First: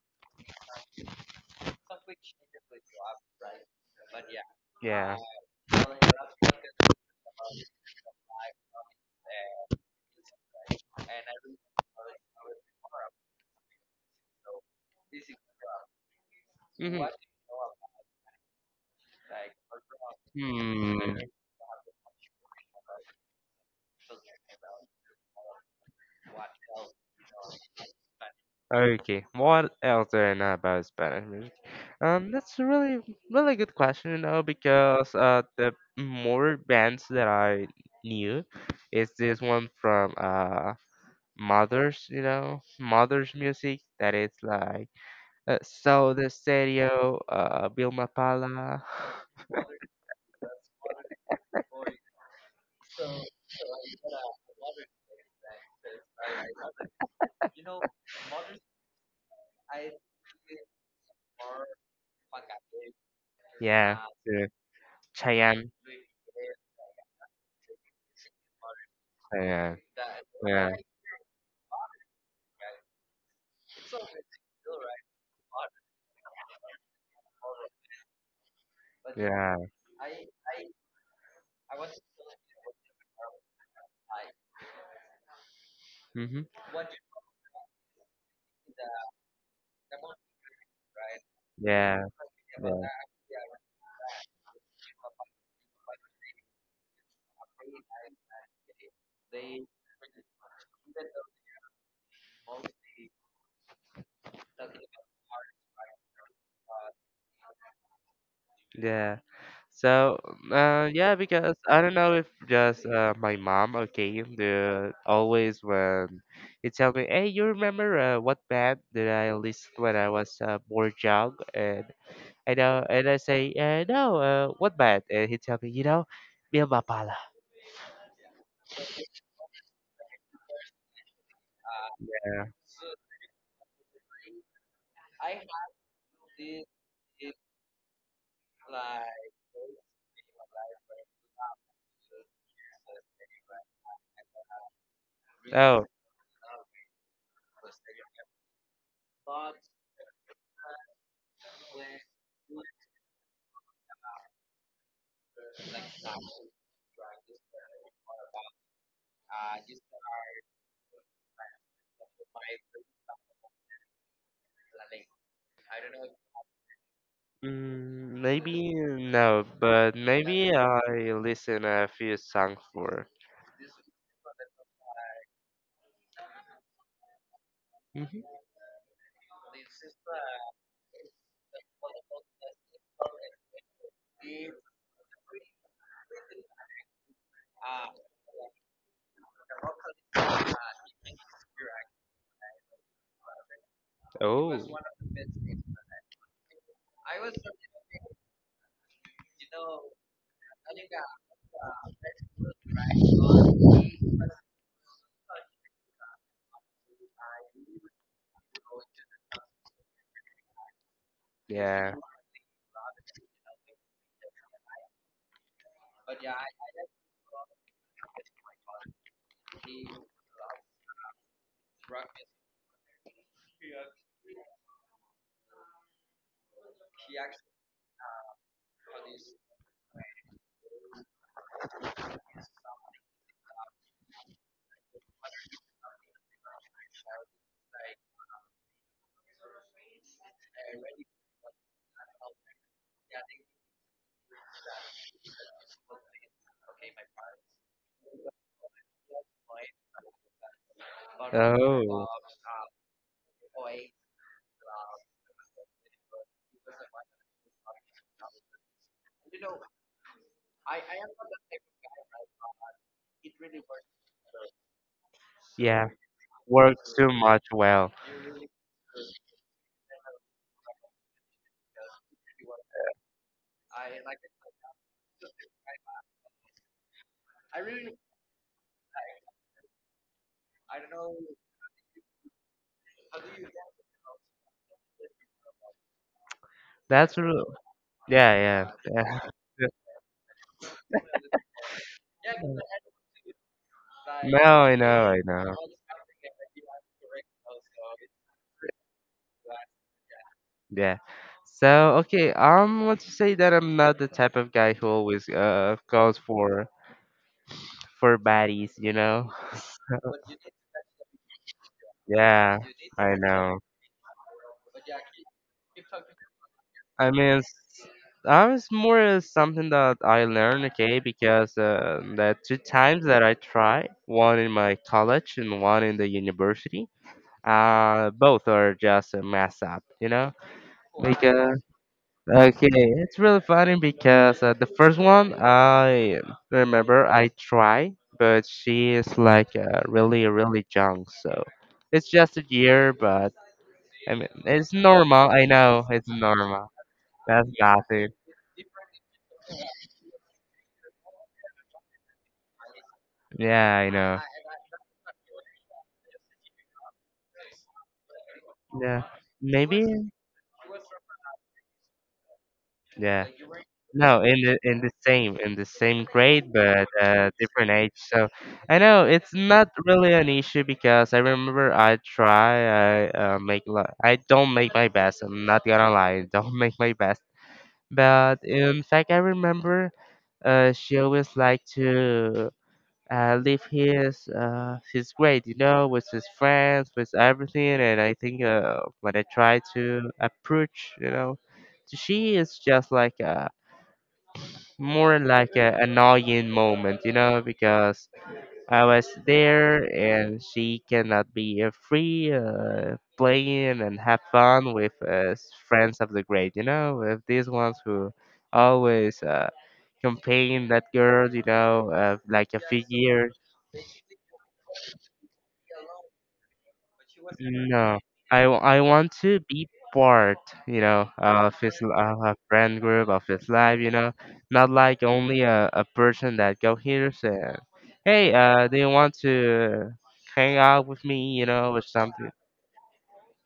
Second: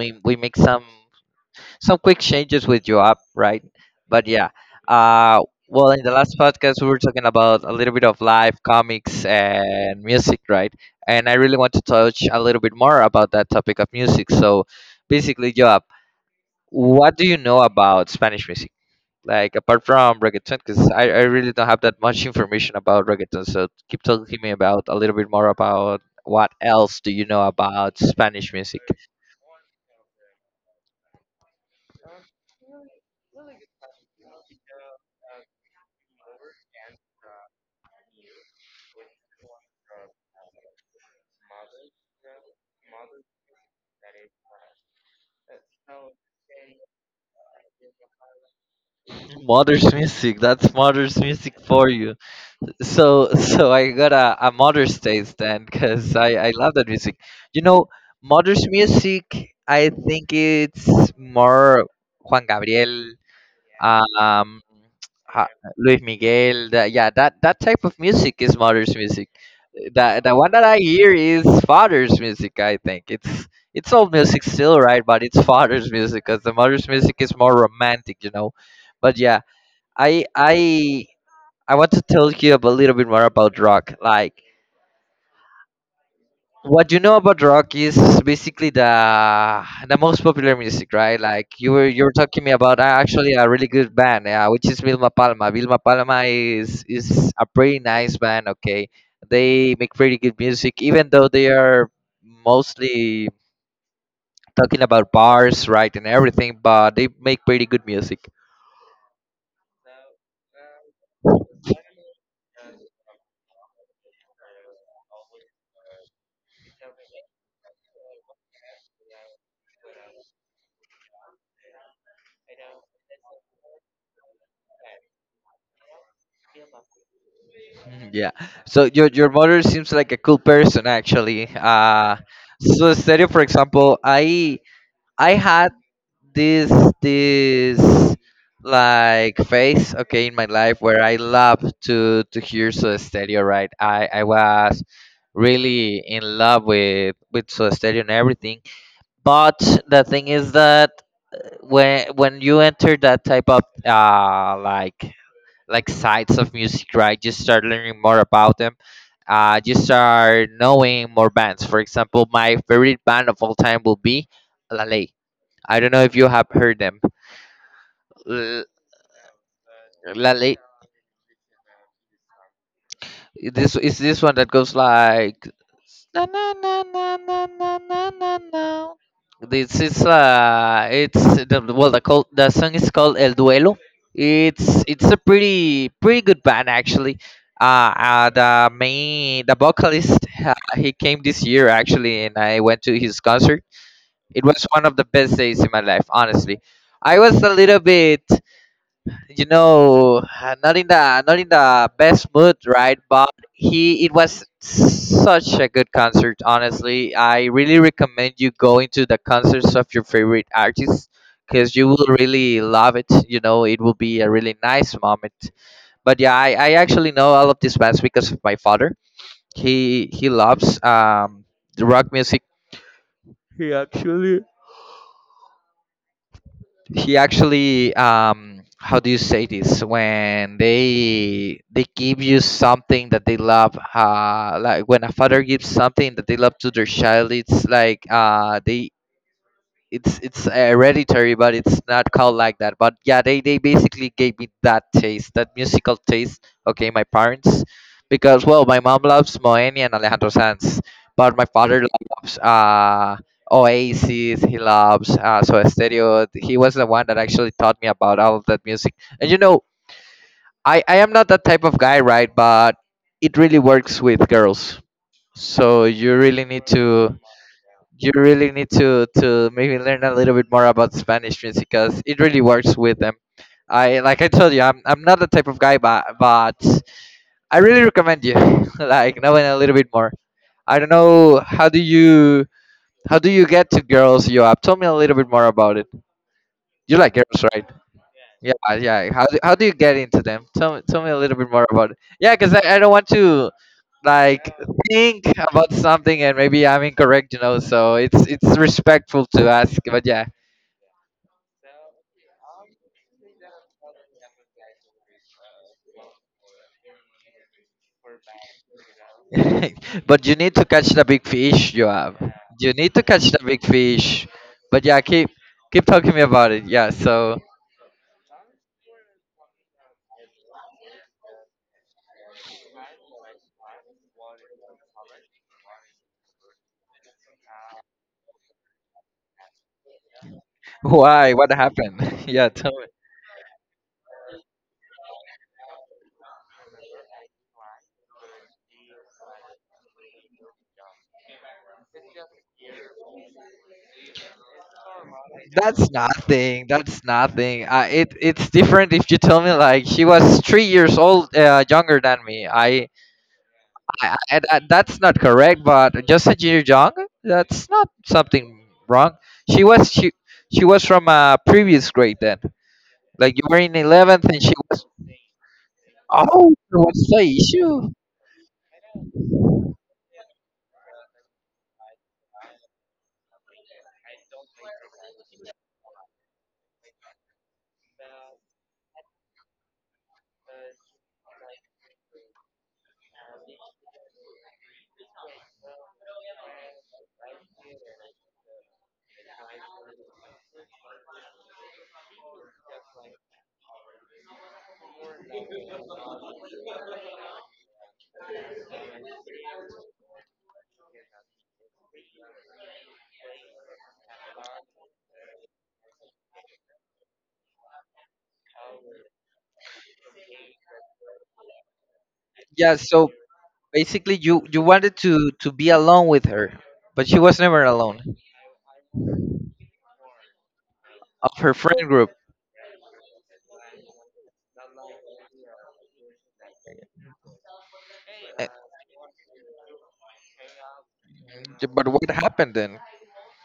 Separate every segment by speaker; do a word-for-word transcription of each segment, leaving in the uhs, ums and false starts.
Speaker 1: we we make some some quick changes with your app, right? But yeah,
Speaker 2: Yeah.
Speaker 1: uh, well, in the last podcast, we were talking about a little bit of life, comics, and music, right? And I really want to touch a little bit more about that topic of music. So, basically, Joab, what do you know about Spanish music? Like apart from reggaeton, because I,
Speaker 2: Hmm.
Speaker 1: I really don't have that much information about reggaeton. So keep talking me about a little bit more about what else do you know about Spanish music?
Speaker 2: Okay. What else do I know about Spanish music? Um, that's a really, really good question, you know, because uh, the more bands that I knew is this one from uh Mothers, you know, Mothers music that is like uh, Soul the Stereo, uh, Vilma Palma,
Speaker 1: Mother's music. That's mother's music for you. So so I got a, a mother's taste then, because I I love that music. You know, mother's music. I think it's more Juan Gabriel.
Speaker 2: yeah, yeah,
Speaker 1: Um, ha-
Speaker 2: Chayanne,
Speaker 1: Luis Miguel. That, yeah, that that type of music is mother's music.
Speaker 2: Chayanne,
Speaker 1: The the one that
Speaker 2: yeah,
Speaker 1: I hear is father's music. I think it's it's old music still, right? But it's father's music because the mother's music is more romantic, you know. But yeah,
Speaker 2: yeah,
Speaker 1: I I I want to tell you a little bit more about rock. Like
Speaker 2: mm-hmm,
Speaker 1: what you know about rock is basically the the most popular music, right? Like you were
Speaker 2: yeah,
Speaker 1: you were talking me about
Speaker 2: yeah.
Speaker 1: uh, actually a really good band, yeah, which is Vilma Palma. Vilma Palma is is a pretty nice band. Okay, they make pretty good music, even though they are mostly talking about bars, right, and everything. But they make pretty good music.
Speaker 2: Yeah. So, uh, yeah, because I don't know if just uh, my mom okay, the always when they tell me, "Hey, you remember uh, what band did I listen when I was uh, more young?" And I know, and I say, uh, "No, uh, what band?" And he tell me, "You know, Bill Mapala."
Speaker 1: Mhm. Yeah. So your your mother seems like a cool person actually. Uh,
Speaker 2: Uh,
Speaker 1: so Stereo for example, I I had this this like phase, okay, in my life where I love to to hear Soda Stereo, right? I I was
Speaker 2: oh,
Speaker 1: really in love with with Soda Stereo and everything, but the thing is that when when you enter that type of uh like like sides of music, right? You start learning more about them, uh, you start knowing more bands. For example, my favorite band of all time will be La Ley. I don't know if you have heard them.
Speaker 2: mm,
Speaker 1: uh,
Speaker 2: maybe no, but
Speaker 1: la-
Speaker 2: maybe
Speaker 1: la-
Speaker 2: I listen a few songs for.
Speaker 1: this is this one that goes like na na na na na na na
Speaker 2: Mhm.
Speaker 1: na na. This is uh, it's the well the called the song is called El Duelo. It's it's a pretty pretty good band actually. Uh, uh the main the vocalist, uh, he came this year actually, and I went to his concert. It
Speaker 2: Oh,
Speaker 1: was one of the best days in my life, honestly. I was a little bit, you know, uh, not in the not in the best mood, right? But he, it was such a good concert. Honestly, I really recommend you going to the concerts of your favorite artists because you
Speaker 2: yeah.
Speaker 1: will really love it. You know, it will be a really nice moment. But yeah, I, I actually know all of these bands because of my father. He he loves um the rock music. He actually he actually um, how do you say this when they they give you something that they love, uh, like when a father gives something that they love to their child, it's like, uh, they it's it's hereditary, but it's not called like that. But yeah, they they basically gave me that taste, that musical taste. Okay, my parents, because well, my mom loves Moeni and Alejandro Sanz, but my father
Speaker 2: Oh,
Speaker 1: loves uh Oasis. He loves uh Soda Stereo. He was the one that actually taught me about all of that music. And you know, I I am not that type of guy, right? But it really works with girls. So
Speaker 2: yeah.
Speaker 1: you really need
Speaker 2: Works too
Speaker 1: to
Speaker 2: much. Well,
Speaker 1: you really need to to maybe learn a little bit more about Spanish music because it really works with them. I like I told you, I'm I'm not the type of guy, but but I really recommend you like knowing a little bit more. I don't know how do you how do you get to girls you up? Tell me a little bit more about it. You like
Speaker 2: that's
Speaker 1: girls,
Speaker 2: real.
Speaker 1: right?
Speaker 2: Yeah,
Speaker 1: Yeah,
Speaker 2: yeah.
Speaker 1: yeah.
Speaker 2: yeah.
Speaker 1: How do, how do you get into them? Tell me tell me a little bit more about it. Yeah, because I, I don't want to
Speaker 2: No,
Speaker 1: like
Speaker 2: I know, I
Speaker 1: think
Speaker 2: know.
Speaker 1: about something and maybe I'm incorrect, you know. So it's it's respectful to ask, but yeah,
Speaker 2: Yeah. So, okay, um, let's just say that I'm not the type of guy who always uh goes for for baddies, you know?
Speaker 1: but you need to catch the big fish you have
Speaker 2: Yeah,
Speaker 1: you need to
Speaker 2: I
Speaker 1: catch the
Speaker 2: know.
Speaker 1: big fish but yeah keep keep talking me about it, yeah.
Speaker 2: I
Speaker 1: So
Speaker 2: mean, it's, I was more uh, something that I learned, okay, because uh, the two times that I tried, one in my college and one in the university. Uh, both are just a mess up, you know?
Speaker 1: why, what
Speaker 2: Because,
Speaker 1: happened? Yeah, tell
Speaker 2: okay,
Speaker 1: me.
Speaker 2: it's really funny because uh, the first one I remember I try, but she is like uh, really, really young, so it's just a year, but I mean, it's normal, I know,
Speaker 1: that's
Speaker 2: it's
Speaker 1: nothing
Speaker 2: normal.
Speaker 1: that's
Speaker 2: That's
Speaker 1: nothing uh,
Speaker 2: nothing.
Speaker 1: It it's different if you tell me like she was three years old, uh, younger than me. I,
Speaker 2: Yeah, I
Speaker 1: I,
Speaker 2: know.
Speaker 1: I I- that's not correct, but just a year young, that's not something
Speaker 2: Yeah,
Speaker 1: wrong. she was
Speaker 2: maybe.
Speaker 1: she she was from a previous grade then,
Speaker 2: Yeah.
Speaker 1: like you were in
Speaker 2: No,
Speaker 1: eleventh
Speaker 2: in
Speaker 1: and she
Speaker 2: the in
Speaker 1: was.
Speaker 2: the same in the same grade,
Speaker 1: Oh, so
Speaker 2: but
Speaker 1: what's the
Speaker 2: uh, different age.
Speaker 1: issue?
Speaker 2: So I know it's not really an issue because I remember I try. I uh, make li- I don't make my best. I'm not gonna lie. I don't make my best. But in fact, I remember uh, she always liked to uh, leave his uh, his grade, you know, with his friends, with everything. And I think uh, when I try to approach, you know, she is just like uh, more like an annoying moment, you know, because I was there and she cannot be uh, free uh, playing and have fun with uh, s- friends of the grade, you know, with these ones who always uh, campaign that girl, you know, uh, like a
Speaker 1: Yeah, so
Speaker 2: figure.
Speaker 1: basically you you wanted to to be alone with her, but she was never
Speaker 2: Mm, no,
Speaker 1: alone
Speaker 2: I, w- I want to be part, you know,
Speaker 1: of her
Speaker 2: of his
Speaker 1: friend
Speaker 2: l-
Speaker 1: group.
Speaker 2: of a friend group of his life, you know, not like only a, a person that go here saying, hey,
Speaker 1: Eh,
Speaker 2: uh, do you want to hang out with me, you
Speaker 1: yeah,
Speaker 2: know, or
Speaker 1: but what
Speaker 2: something.
Speaker 1: happened then?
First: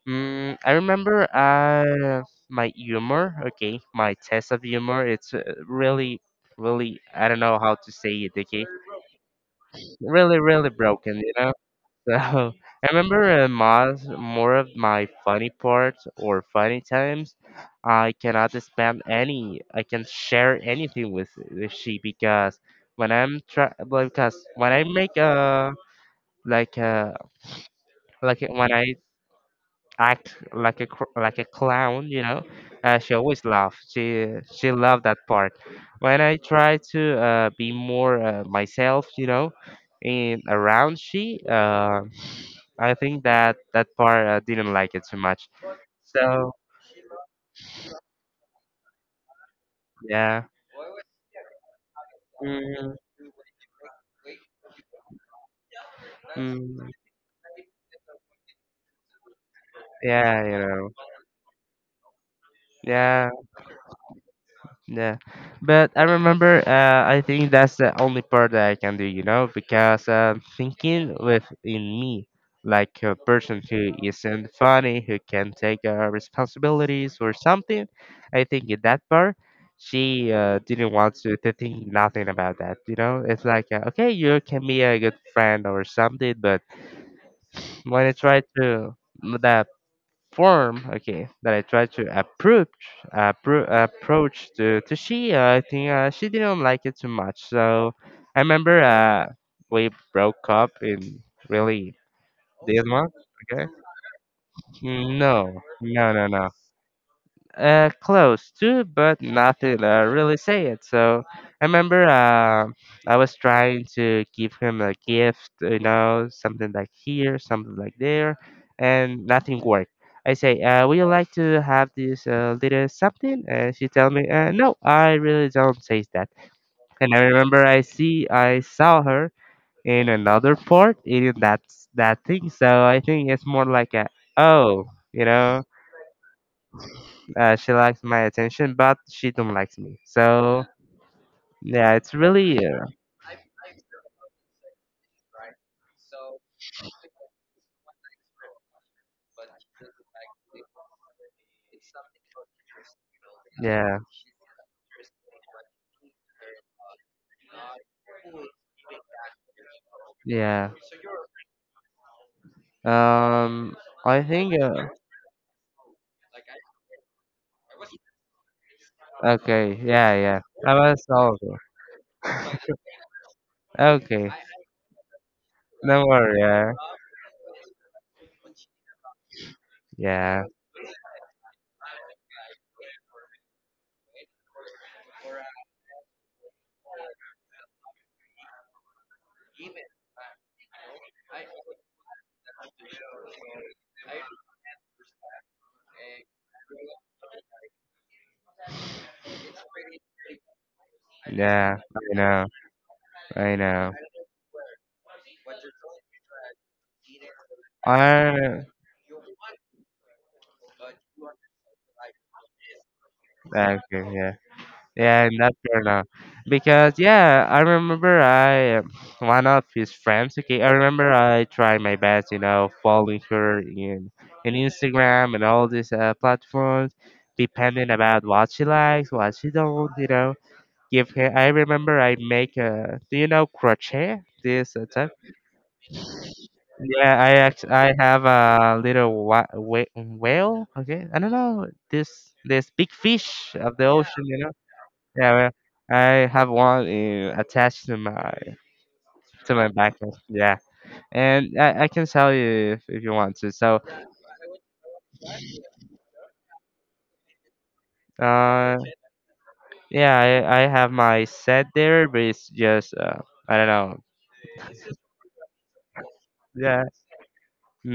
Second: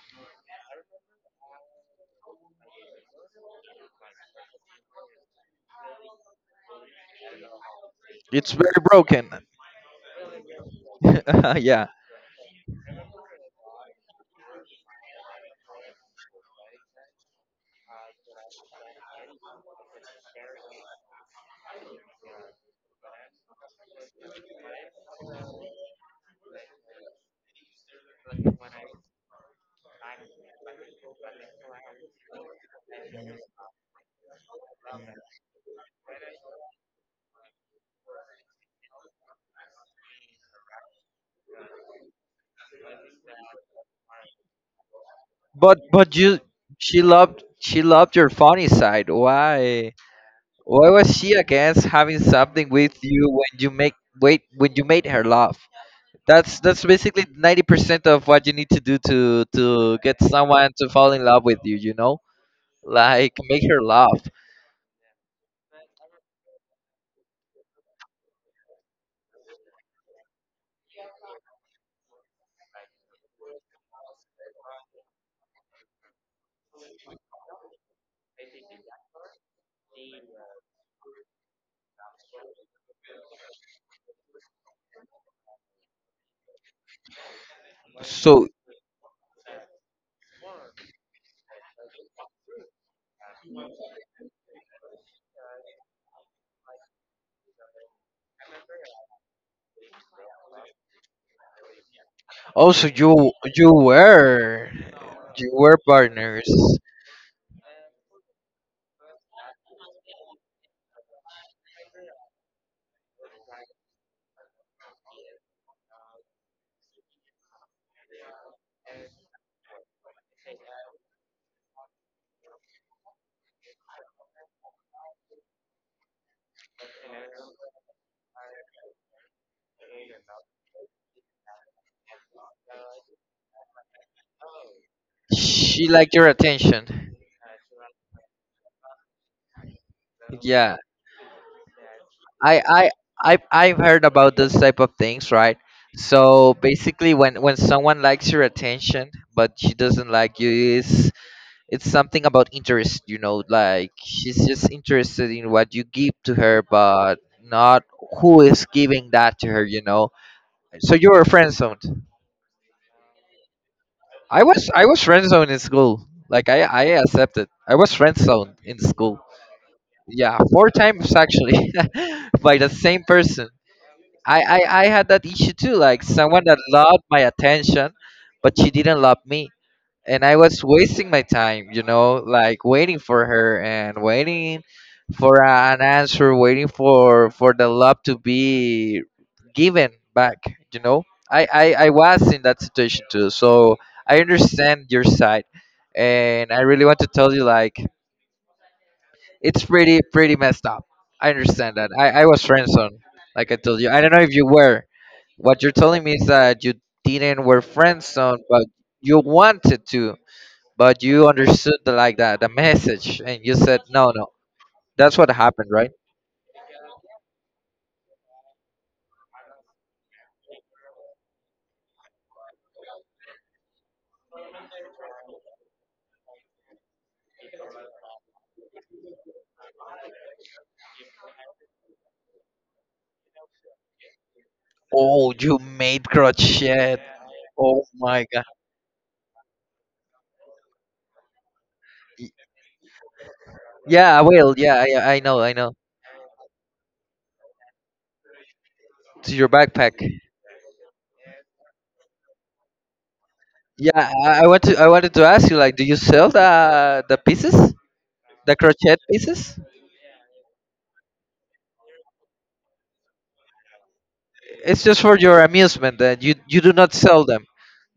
Speaker 2: Mm, I remember uh, my humor, okay, my test of humor. It's uh, really, really, I don't know how to say it,
Speaker 1: It's
Speaker 2: okay,
Speaker 1: very broken.
Speaker 2: really, really broken, you know.
Speaker 1: Yeah.
Speaker 2: So I remember uh, most more of my funny parts or funny times. I cannot spam any. I can share anything with with she because when I'm try like, because when I make a like a like a- when I act like a cr- like a clown, you know, uh, she always laugh. She she loved that part. When I try to uh, be more uh, myself, you know, in around she. Uh, I think that that part I didn't like it too much.
Speaker 1: But but you
Speaker 2: So
Speaker 1: she loved she loved your funny side. Why
Speaker 2: yeah,
Speaker 1: why was she against having something
Speaker 2: mm,
Speaker 1: with you when you make wait when you made her laugh? That's that's
Speaker 2: mm,
Speaker 1: basically ninety percent of what you need to do to to get
Speaker 2: yeah, you
Speaker 1: someone to
Speaker 2: know,
Speaker 1: fall in love with you. You know,
Speaker 2: yeah,
Speaker 1: like make her laugh.
Speaker 2: yeah. But I remember. Uh, I think that's the only part that I can do. You know, because uh, thinking within me, like a person who isn't funny, who can take uh, responsibilities or something. I think in that part. She uh, didn't want to, to think nothing about that, you know. It's like, uh, okay, you can be a good friend or something, but when I try
Speaker 1: So,
Speaker 2: to that form, okay, that I tried to approach appro- approach to to she, uh, I think uh, she didn't like it too much. So I remember uh, we broke up in really this
Speaker 1: also
Speaker 2: month.
Speaker 1: you
Speaker 2: Okay,
Speaker 1: you were you
Speaker 2: no,
Speaker 1: were
Speaker 2: no, no,
Speaker 1: partners.
Speaker 2: no uh, close to, but nothing uh, really say it. So I remember uh, I was trying to give him a gift, you know, something like here, something like there, and nothing worked. I say, uh, would you like to have this uh, little something? And she tell me, uh, no, I really don't say that. And I remember I see, I saw her in another part eating that that thing. So I think it's more like a, oh, you know.
Speaker 1: She liked your attention.
Speaker 2: Uh, she likes my attention, but she don't likes me. So
Speaker 1: Yeah,
Speaker 2: yeah, it's
Speaker 1: I
Speaker 2: really uh,
Speaker 1: I I I've heard about those type of things, right? So basically, when when someone likes your attention but she doesn't like you, is it's something about interest, you know, like
Speaker 2: yeah
Speaker 1: she's just interested in what you give to her, but not who is giving that to her, you know.
Speaker 2: yeah.
Speaker 1: So you were friend zoned.
Speaker 2: Um, I
Speaker 1: I
Speaker 2: think
Speaker 1: was I
Speaker 2: uh,
Speaker 1: was friend zoned in school. Like I I accepted. I was friend zoned in school.
Speaker 2: okay yeah
Speaker 1: Yeah,
Speaker 2: yeah.
Speaker 1: four
Speaker 2: I was
Speaker 1: times
Speaker 2: older.
Speaker 1: actually, by the same person.
Speaker 2: Okay,
Speaker 1: I, I I had that issue too. Like
Speaker 2: no worry.
Speaker 1: someone that
Speaker 2: Yeah
Speaker 1: loved my attention, but she didn't love me, and I
Speaker 2: yeah
Speaker 1: was wasting my time, you know, like waiting for her and waiting for a- an answer, waiting for for the love to be given back, you know. I I, I was in that situation too, so I understand your side, and I really want to tell you like it's pretty pretty messed up. I understand
Speaker 2: yeah.
Speaker 1: that. I
Speaker 2: I
Speaker 1: I was
Speaker 2: know
Speaker 1: friendzoned, like I
Speaker 2: I
Speaker 1: told you.
Speaker 2: know.
Speaker 1: I don't know if you were. What you're telling me is that you didn't were friendzoned,
Speaker 2: I
Speaker 1: but you wanted to but you understood the, like the, the message and you said
Speaker 2: okay
Speaker 1: no, no,
Speaker 2: yeah.
Speaker 1: that's what
Speaker 2: Yeah, in that
Speaker 1: happened, right?
Speaker 2: journal. Because yeah, I remember I um, one of his friends, okay, I remember I tried my best, you know, following her in in Instagram and all these uh, platforms, depending about what she likes, what she don't, you know. Give her I remember I make a do you know crochet? This uh, type?
Speaker 1: Oh, you made crochet.
Speaker 2: Yeah, I act,
Speaker 1: Oh
Speaker 2: I have
Speaker 1: my god.
Speaker 2: a little wa- wha- whale, okay? I don't know,
Speaker 1: Y-
Speaker 2: this this big fish of the
Speaker 1: yeah
Speaker 2: ocean,
Speaker 1: i
Speaker 2: you know
Speaker 1: will yeah i, I
Speaker 2: yeah,
Speaker 1: know,
Speaker 2: well,
Speaker 1: I know.
Speaker 2: I have one uh, attached to my
Speaker 1: To your
Speaker 2: to my
Speaker 1: backpack.
Speaker 2: backpack. Yeah, and I, I can tell you if, if you want to. So,
Speaker 1: Yeah, I, I want to I wanted to ask you like, do you sell the the pieces, the
Speaker 2: uh,
Speaker 1: crochet pieces?
Speaker 2: yeah, I, I have my set there, but it's just uh, I don't know.
Speaker 1: It's just for your amusement that you you do
Speaker 2: Yeah,
Speaker 1: not sell them.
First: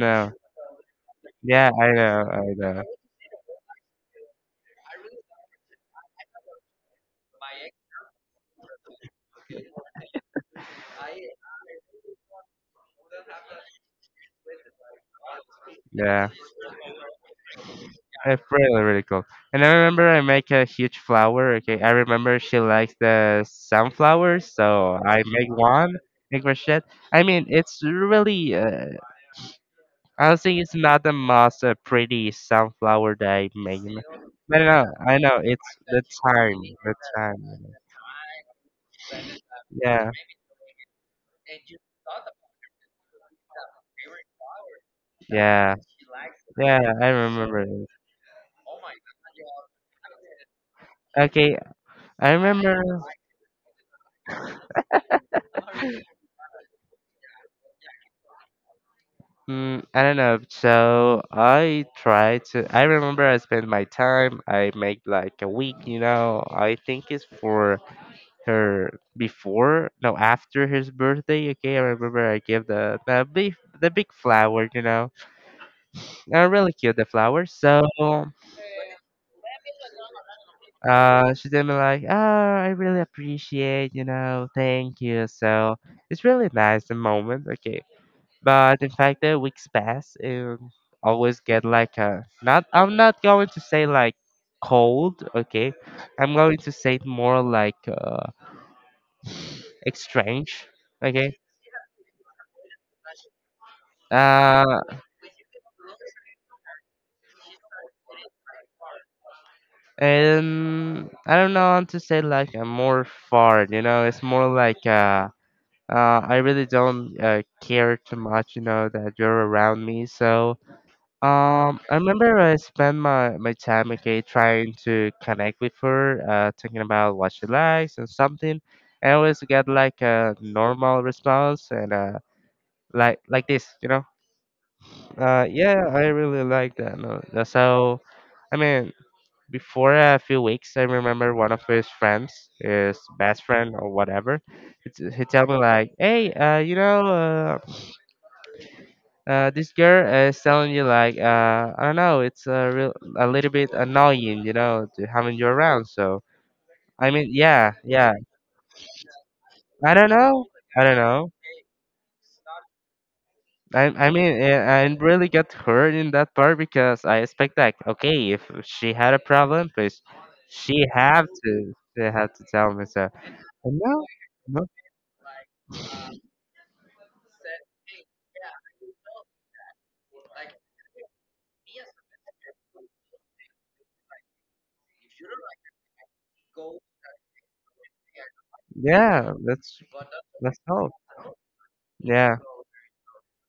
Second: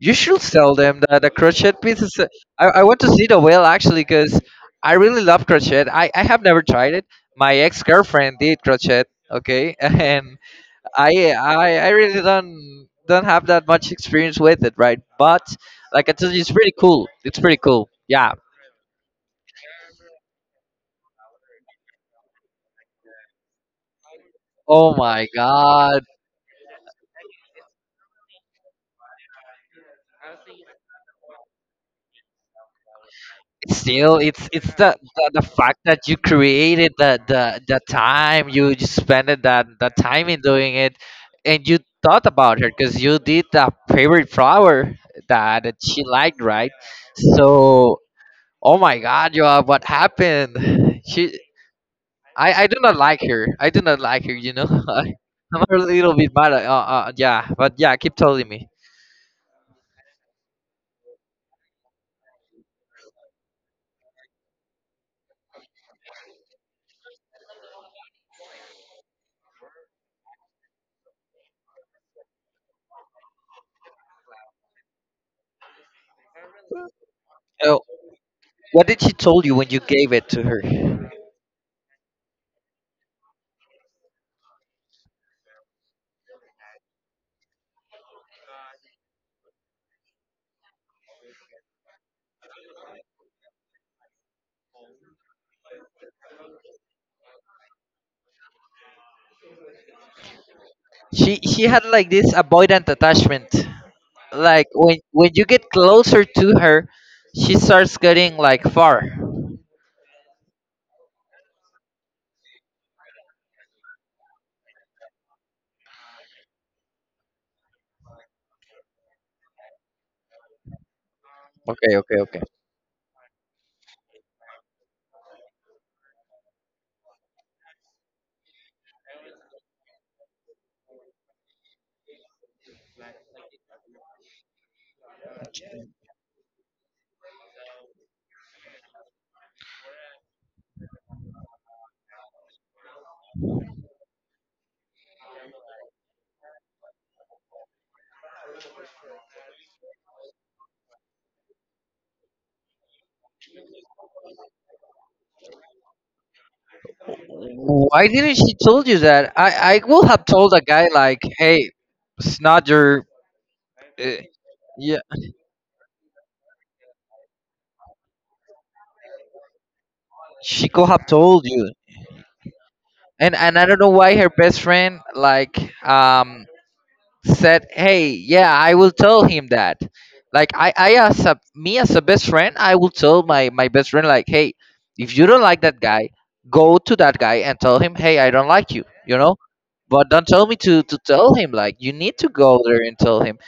Speaker 1: You should sell them. The, the
Speaker 2: yeah,
Speaker 1: crochet
Speaker 2: I
Speaker 1: pieces. uh,
Speaker 2: know, I
Speaker 1: I, I
Speaker 2: know.
Speaker 1: want to see the whale actually because I really love crochet. I, I have never tried it. My ex girlfriend did crochet. Okay, and I, I I really don't don't have that much experience with it, right? But like I
Speaker 2: Yeah,
Speaker 1: told you, it's pretty cool. It's pretty cool. Yeah.
Speaker 2: it's really really cool. And I remember I make a huge flower. Okay, I remember she likes the sunflowers,
Speaker 1: Oh
Speaker 2: so I
Speaker 1: my
Speaker 2: make one.
Speaker 1: god.
Speaker 2: Make crochet. I mean, it's really uh, I think it's not the most uh, pretty sunflower that I made.
Speaker 1: Still, it's
Speaker 2: But I
Speaker 1: it's
Speaker 2: know,
Speaker 1: the,
Speaker 2: I
Speaker 1: the
Speaker 2: know,
Speaker 1: the
Speaker 2: it's
Speaker 1: fact
Speaker 2: the
Speaker 1: that you
Speaker 2: time,
Speaker 1: created
Speaker 2: the
Speaker 1: the the
Speaker 2: time.
Speaker 1: the time you just spent it, that that
Speaker 2: Yeah,
Speaker 1: time in doing it. And you thought about her because you did the favorite flower that,
Speaker 2: yeah,
Speaker 1: that she liked, right?
Speaker 2: yeah. I remember it.
Speaker 1: So oh my god, you, what happened, she
Speaker 2: Okay, I
Speaker 1: i i do
Speaker 2: remember.
Speaker 1: not like her, I do not like her, you know. I'm a little bit mad at- uh, uh, Yeah, but yeah, keep telling me.
Speaker 2: Mm, I don't know. So I tried to. I remember I spent my time. I make like a week. You know. I think it's for her before. No, after his birthday. Okay, I remember I give the the big the big flower. You know uh, really cute the flowers.
Speaker 1: Uh,
Speaker 2: So
Speaker 1: what did she told you when you gave it to her?
Speaker 2: uh, she did me like, oh, I really appreciate, you know, thank you. So it's really nice the moment, okay. But in fact, the weeks pass and always get like a not. I'm not going to say like cold, okay. I'm going to say it more like uh, strange,
Speaker 1: she
Speaker 2: okay.
Speaker 1: she had like this avoidant attachment, like
Speaker 2: Uh,
Speaker 1: when when you get closer to her, she starts getting like far.
Speaker 2: and I don't know how to say like a more far, you know, it's more like uh uh, I really don't uh, care too much, you know, that you're around me. So, um, I
Speaker 1: Okay, okay,
Speaker 2: remember
Speaker 1: okay.
Speaker 2: I spent my, my time, okay, trying to connect with her, uh, thinking about what she likes and something. I always get like a normal response and uh, like like this, you know. Uh, yeah, I really like that. No, uh, so, I mean, before a few weeks, I remember one of his friends, his best friend or whatever, he t- he tell me like, hey, uh, you know, uh, uh, this girl is telling you like uh, I don't know, it's a real a little bit annoying, you know, to having you around. So I mean, yeah,
Speaker 1: Why
Speaker 2: yeah.
Speaker 1: didn't she told you that? I I
Speaker 2: I
Speaker 1: will
Speaker 2: don't
Speaker 1: have
Speaker 2: know.
Speaker 1: told a
Speaker 2: I
Speaker 1: guy
Speaker 2: don't
Speaker 1: like,
Speaker 2: know.
Speaker 1: hey, it's not your.
Speaker 2: I
Speaker 1: Uh,
Speaker 2: I mean, eh, I
Speaker 1: yeah,
Speaker 2: really got hurt in that part because I expect like, okay, if she had a problem, please
Speaker 1: she could
Speaker 2: she
Speaker 1: have
Speaker 2: have
Speaker 1: told you.
Speaker 2: to she had to tell me. So
Speaker 1: And and I
Speaker 2: And
Speaker 1: don't know
Speaker 2: no,
Speaker 1: why her best
Speaker 2: no,
Speaker 1: friend like um said, "Hey, yeah, I will tell him that." Like I, I as a me as a best friend, I will tell my my best friend like, "Hey, if you don't like that guy, go to that guy and tell him, hey, I don't like you," you
Speaker 2: yeah,
Speaker 1: know.
Speaker 2: that's
Speaker 1: But don't tell me
Speaker 2: that's
Speaker 1: to
Speaker 2: all.
Speaker 1: to tell him. Like you need to
Speaker 2: Yeah,
Speaker 1: go there and tell him,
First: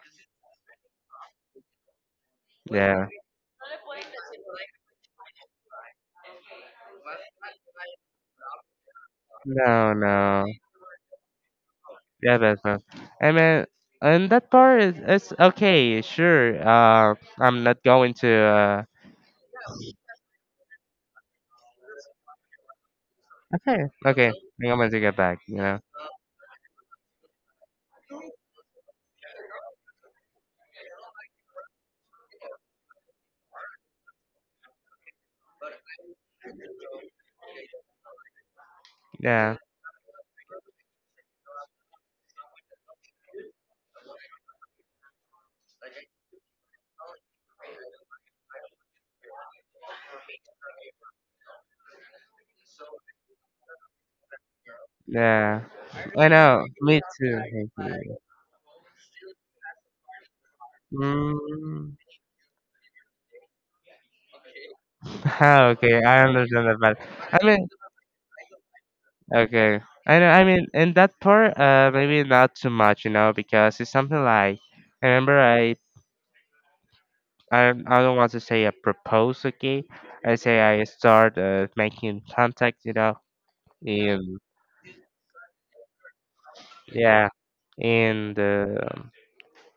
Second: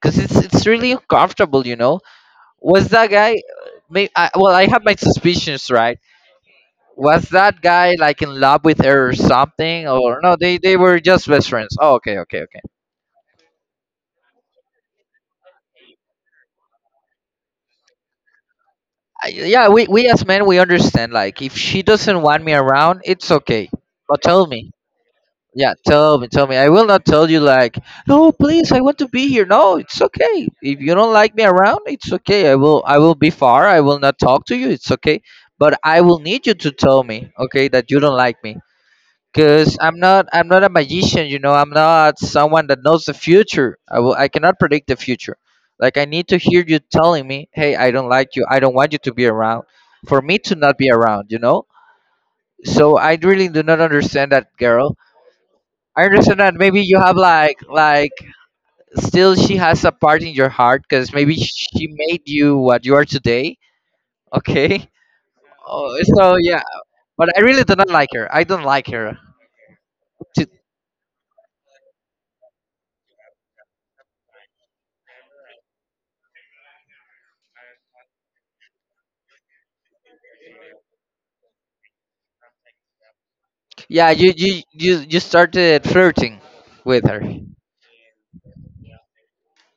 Speaker 1: because it's it's really uncomfortable. You know, was
Speaker 2: yeah.
Speaker 1: that guy? Uh, may, I, well, I have my suspicions, right? Was that guy like in love with her or something?
Speaker 2: No,
Speaker 1: Or no,
Speaker 2: no.
Speaker 1: they they were just best friends. Oh, okay,
Speaker 2: Yeah,
Speaker 1: okay, okay.
Speaker 2: best I mean, and that part is, is okay, sure. Uh, I'm not going to. Uh,
Speaker 1: I, yeah, we we as men we understand. Like if she doesn't want me around, it's okay.
Speaker 2: okay,
Speaker 1: But
Speaker 2: okay.
Speaker 1: tell me.
Speaker 2: I'm going to get back. You
Speaker 1: Yeah,
Speaker 2: know.
Speaker 1: tell me, tell me. I will not tell you like, no, please, I want to be here. No, it's okay. If you don't like me around, it's okay. I will I will be far. I will not talk to you. It's okay. But I will need you to tell me, okay, that you don't like me
Speaker 2: Yeah,
Speaker 1: because i'm not i'm not a magician, you know I'm not someone that knows the future. I will, I cannot predict the future. Like I need to hear you telling me, hey, I don't like you, I don't want you to be around for me to not be around, you know. So I really do not understand that girl.
Speaker 2: yeah.
Speaker 1: I
Speaker 2: I
Speaker 1: understand that
Speaker 2: know.
Speaker 1: maybe you
Speaker 2: Me
Speaker 1: have
Speaker 2: too.
Speaker 1: like
Speaker 2: Thank
Speaker 1: like
Speaker 2: you.
Speaker 1: still she has a part in your heart because maybe she
Speaker 2: Mm.
Speaker 1: made you what you are today. Okay.
Speaker 2: Ah,
Speaker 1: Oh,
Speaker 2: okay, I
Speaker 1: so yeah,
Speaker 2: understand that part.
Speaker 1: but I
Speaker 2: I
Speaker 1: really
Speaker 2: mean,
Speaker 1: do not like her, I don't like her.
Speaker 2: okay. I know. I mean, in that part, uh, maybe not too much, you know, because it's something like. I remember I. I I don't want to say I propose, okay? I say I start uh, making contact, you know,
Speaker 1: Yeah, you
Speaker 2: Um,
Speaker 1: you you you started flirting with her
Speaker 2: yeah,
Speaker 1: to
Speaker 2: and uh,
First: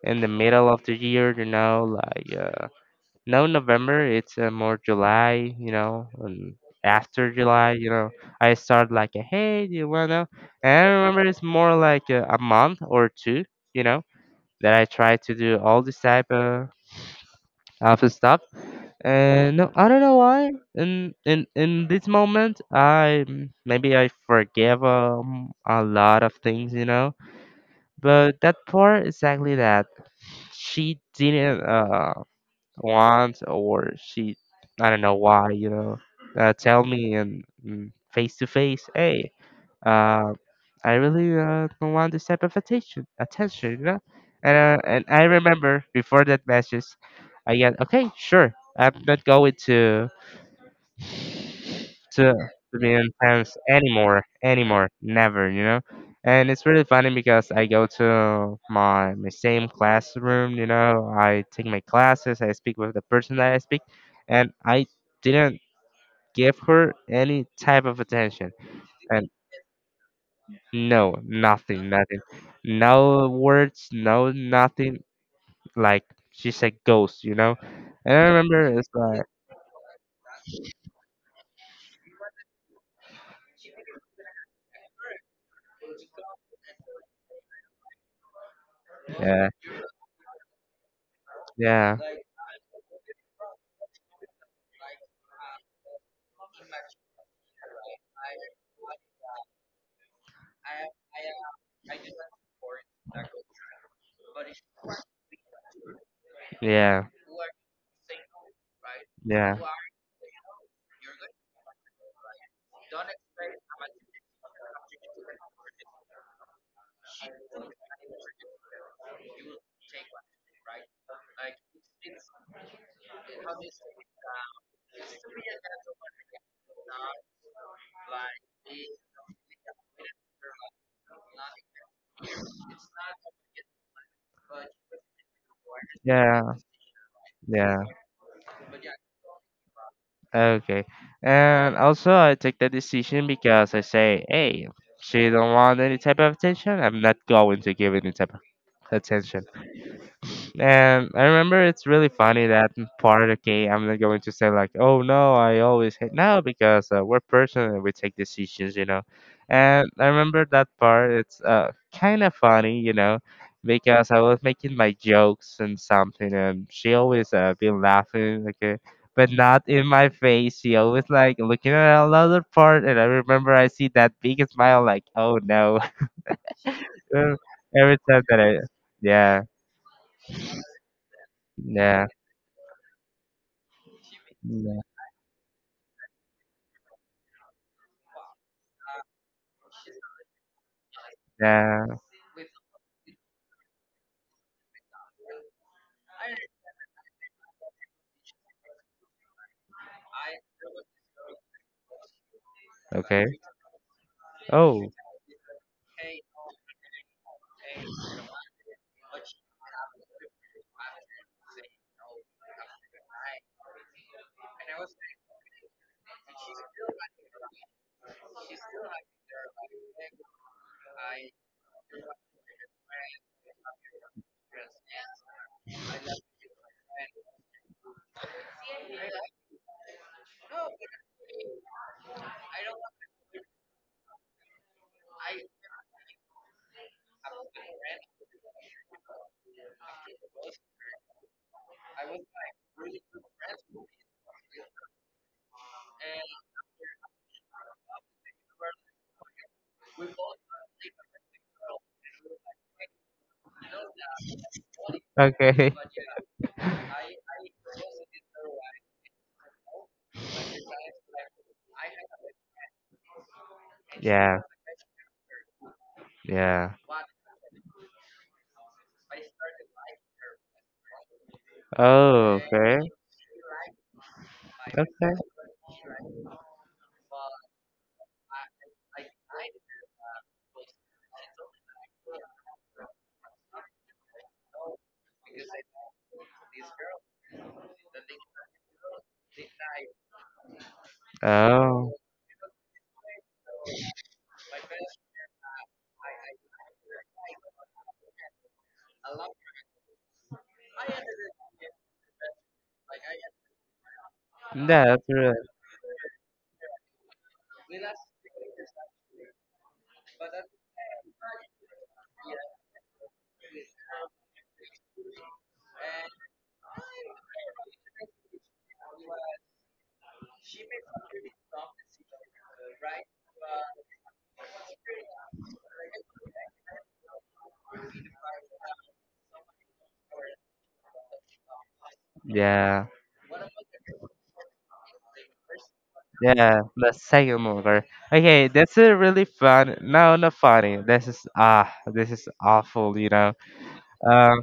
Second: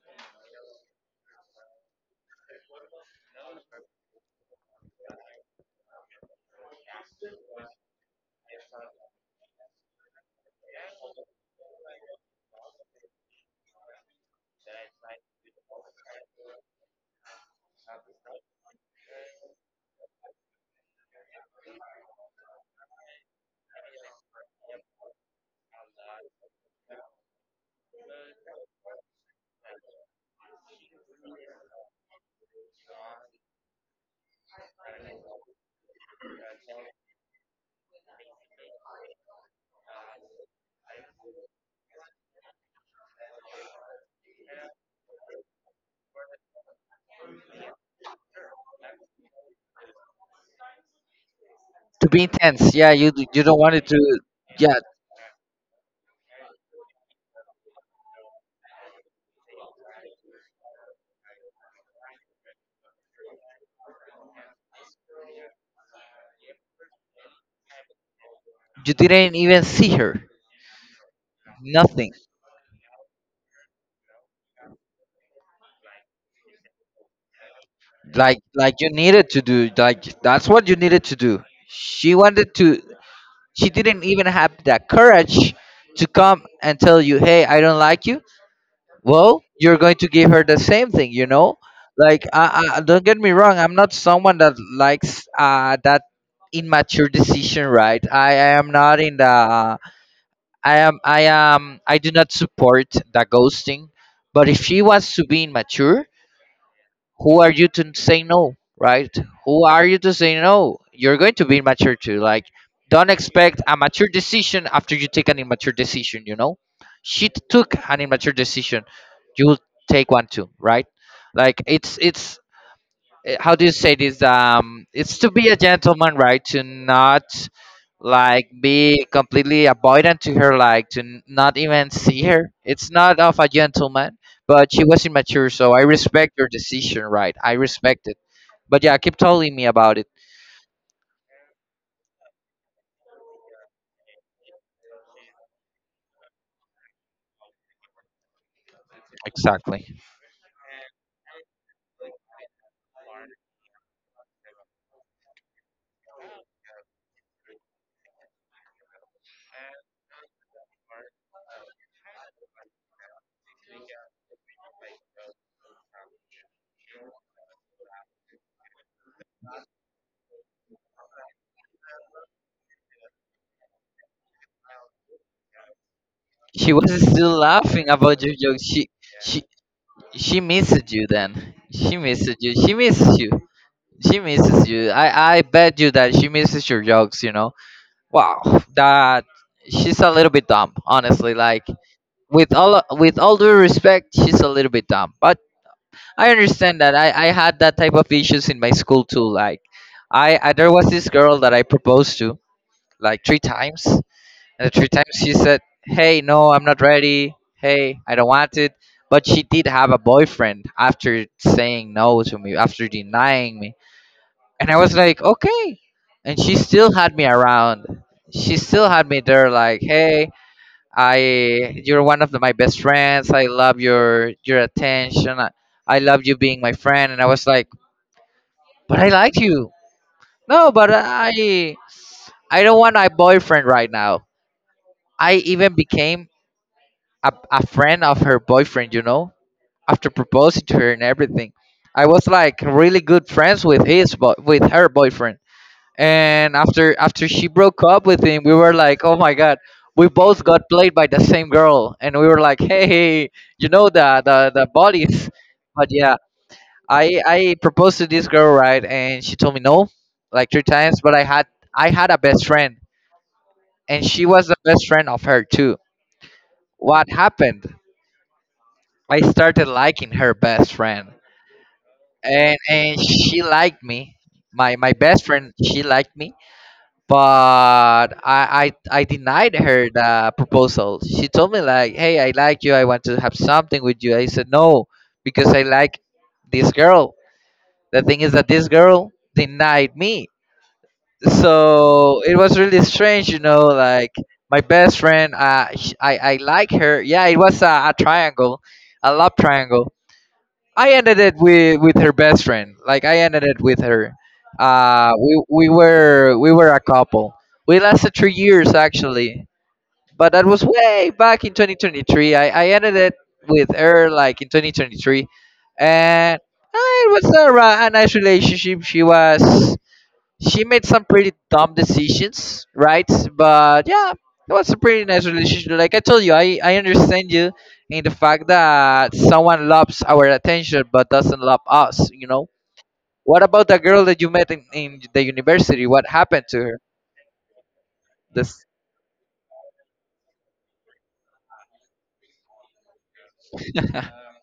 Speaker 2: in the middle of the year, you know, like uh, no November, it's uh, more July, you know, and after July, you know, I start like, a, hey, do you wanna? And I remember it's more like a, a month or two, you know, that I try to do all this type of of stuff. And no, I don't know why. In in in this moment, I maybe I forgive um, a lot of things, you know. But that part exactly that she didn't uh want or she I don't know why you know uh, tell me and mm, face to face hey uh I really uh, don't want this type of attention attention you know and uh, and I remember before that message I get okay sure I'm not going to
Speaker 1: be
Speaker 2: to
Speaker 1: intense.
Speaker 2: to
Speaker 1: Yeah,
Speaker 2: be
Speaker 1: you d- you
Speaker 2: intense
Speaker 1: don't want it to.
Speaker 2: anymore,
Speaker 1: Yeah,
Speaker 2: anymore, never, you know. And it's really funny because I go to my my same classroom, you know. I take my classes, I speak with the person that I speak, and I didn't give her any type of attention.
Speaker 1: you
Speaker 2: And
Speaker 1: didn't even see her.
Speaker 2: no, nothing,
Speaker 1: Nothing.
Speaker 2: nothing, no words, no nothing. Like she's a ghost, you know. And I
Speaker 1: Like like
Speaker 2: remember
Speaker 1: you
Speaker 2: it's like,
Speaker 1: needed to do. Like that's what you needed to do. She wanted to. She didn't even have that courage to come and tell you, "Hey, I don't like you." Well,
Speaker 2: yeah,
Speaker 1: you're going to give her the same thing, you know.
Speaker 2: yeah,
Speaker 1: Like, I, I, don't get me wrong. I'm not someone that likes uh, that immature decision, right? I, I am not in the I am I am I do not support the ghosting, but if she wants to be immature,
Speaker 2: yeah,
Speaker 1: who are you to say no, right?
Speaker 2: yeah,
Speaker 1: Who are you to say no? You're going to be immature too. Like don't expect a mature decision after you take an immature decision, you know? She t- took an immature decision. You will take one too, right? Like it's it's eh, how do you say this? Um, it's to be a gentleman, right? To not like be completely avoidant to her, like to n- not even see her. It's not of a gentleman, but she was immature, so I respect your
Speaker 2: yeah,
Speaker 1: decision, right? I
Speaker 2: yeah.
Speaker 1: respect it. But yeah, keep telling me about it.
Speaker 2: Okay. And also, I take the decision because I say, hey, she don't want any type of attention. I'm not going to give any type of attention.
Speaker 1: Exactly.
Speaker 2: And I remember it's really funny that m- part. Okay, I'm not going to say like, oh no, I always hate no because uh, we're personal and we take decisions, you know. And I remember that part. It's uh kind of funny, you know, because I was making my jokes and something, and she always uh been laughing, okay, but not in my face. She always like looking at another part, and I remember I see that big smile, like, oh no,
Speaker 1: She was still laughing
Speaker 2: every
Speaker 1: about
Speaker 2: time
Speaker 1: your
Speaker 2: that I,
Speaker 1: jokes. She she
Speaker 2: yeah,
Speaker 1: she misses you then. She
Speaker 2: yeah,
Speaker 1: misses you. She misses you. She misses
Speaker 2: yeah.
Speaker 1: you. I I bet you that she misses your jokes. You know. Wow, that she's a little bit dumb, honestly. Like
Speaker 2: Yeah.
Speaker 1: with all with all due respect, she's a little bit dumb. But I understand that I, I had that type of issues in my school too. Like I, I there was this girl that I proposed to like
Speaker 2: Okay.
Speaker 1: three times, and the three
Speaker 2: Oh,
Speaker 1: times she said, "Hey, no, I'm not ready. Hey, I don't want it." But she did have a boyfriend after saying no to me, after denying me, and I was like, okay. And she still had me around. She still had me there, like, hey, I, you're one of the, my best friends. I love your your attention. I, I love you being my friend. And I was like, but I like you. No, but I, I don't want a boyfriend right now. I even became a, a friend of her boyfriend, you know, after proposing to her and everything. I was like really good friends with his, boy with her boyfriend, and after after she broke up with him, we were like, oh my god, we both got played by the same girl, and we were like hey hey, you know the the, the bodies.
Speaker 2: okay.
Speaker 1: But yeah, i i proposed to this girl, right, and she told me no like three times. But I had i had a best friend, and she
Speaker 2: Yeah.
Speaker 1: was the best friend of her too.
Speaker 2: Yeah.
Speaker 1: What happened? I started liking her best friend,
Speaker 2: Oh,
Speaker 1: and
Speaker 2: okay.
Speaker 1: and she liked me. my
Speaker 2: Okay.
Speaker 1: my best friend she liked me. But I, I I denied her the proposal. She told me like, "Hey, I like you. I want to have something with you." I said no because I like this girl. The thing is that this girl denied me,
Speaker 2: Oh.
Speaker 1: so it was really strange, you know. Like my best friend, uh, sh- I I like her. Yeah, it was a, a triangle, a love triangle. I ended it with with her best friend. Like I ended it with her.
Speaker 2: Yeah, that's
Speaker 1: Uh,
Speaker 2: really,
Speaker 1: we we were we were a couple. We lasted three years actually, but that was way back in twenty twenty-three. I, I ended it with her like in twenty twenty-three, and uh, it was a, ra- a nice relationship. She was she made some pretty dumb decisions, right? But yeah, it was a pretty nice relationship. Like I told you, I, I understand you in the fact that someone loves our attention but doesn't love us, you know?
Speaker 2: yeah,
Speaker 1: What about the girl that you met in, in the university? What happened to
Speaker 2: yeah,
Speaker 1: her?
Speaker 2: the second longer. Okay,
Speaker 1: This
Speaker 2: that's a really fun. No, not funny. This is ah, this is awful. You know.
Speaker 1: She
Speaker 2: Um,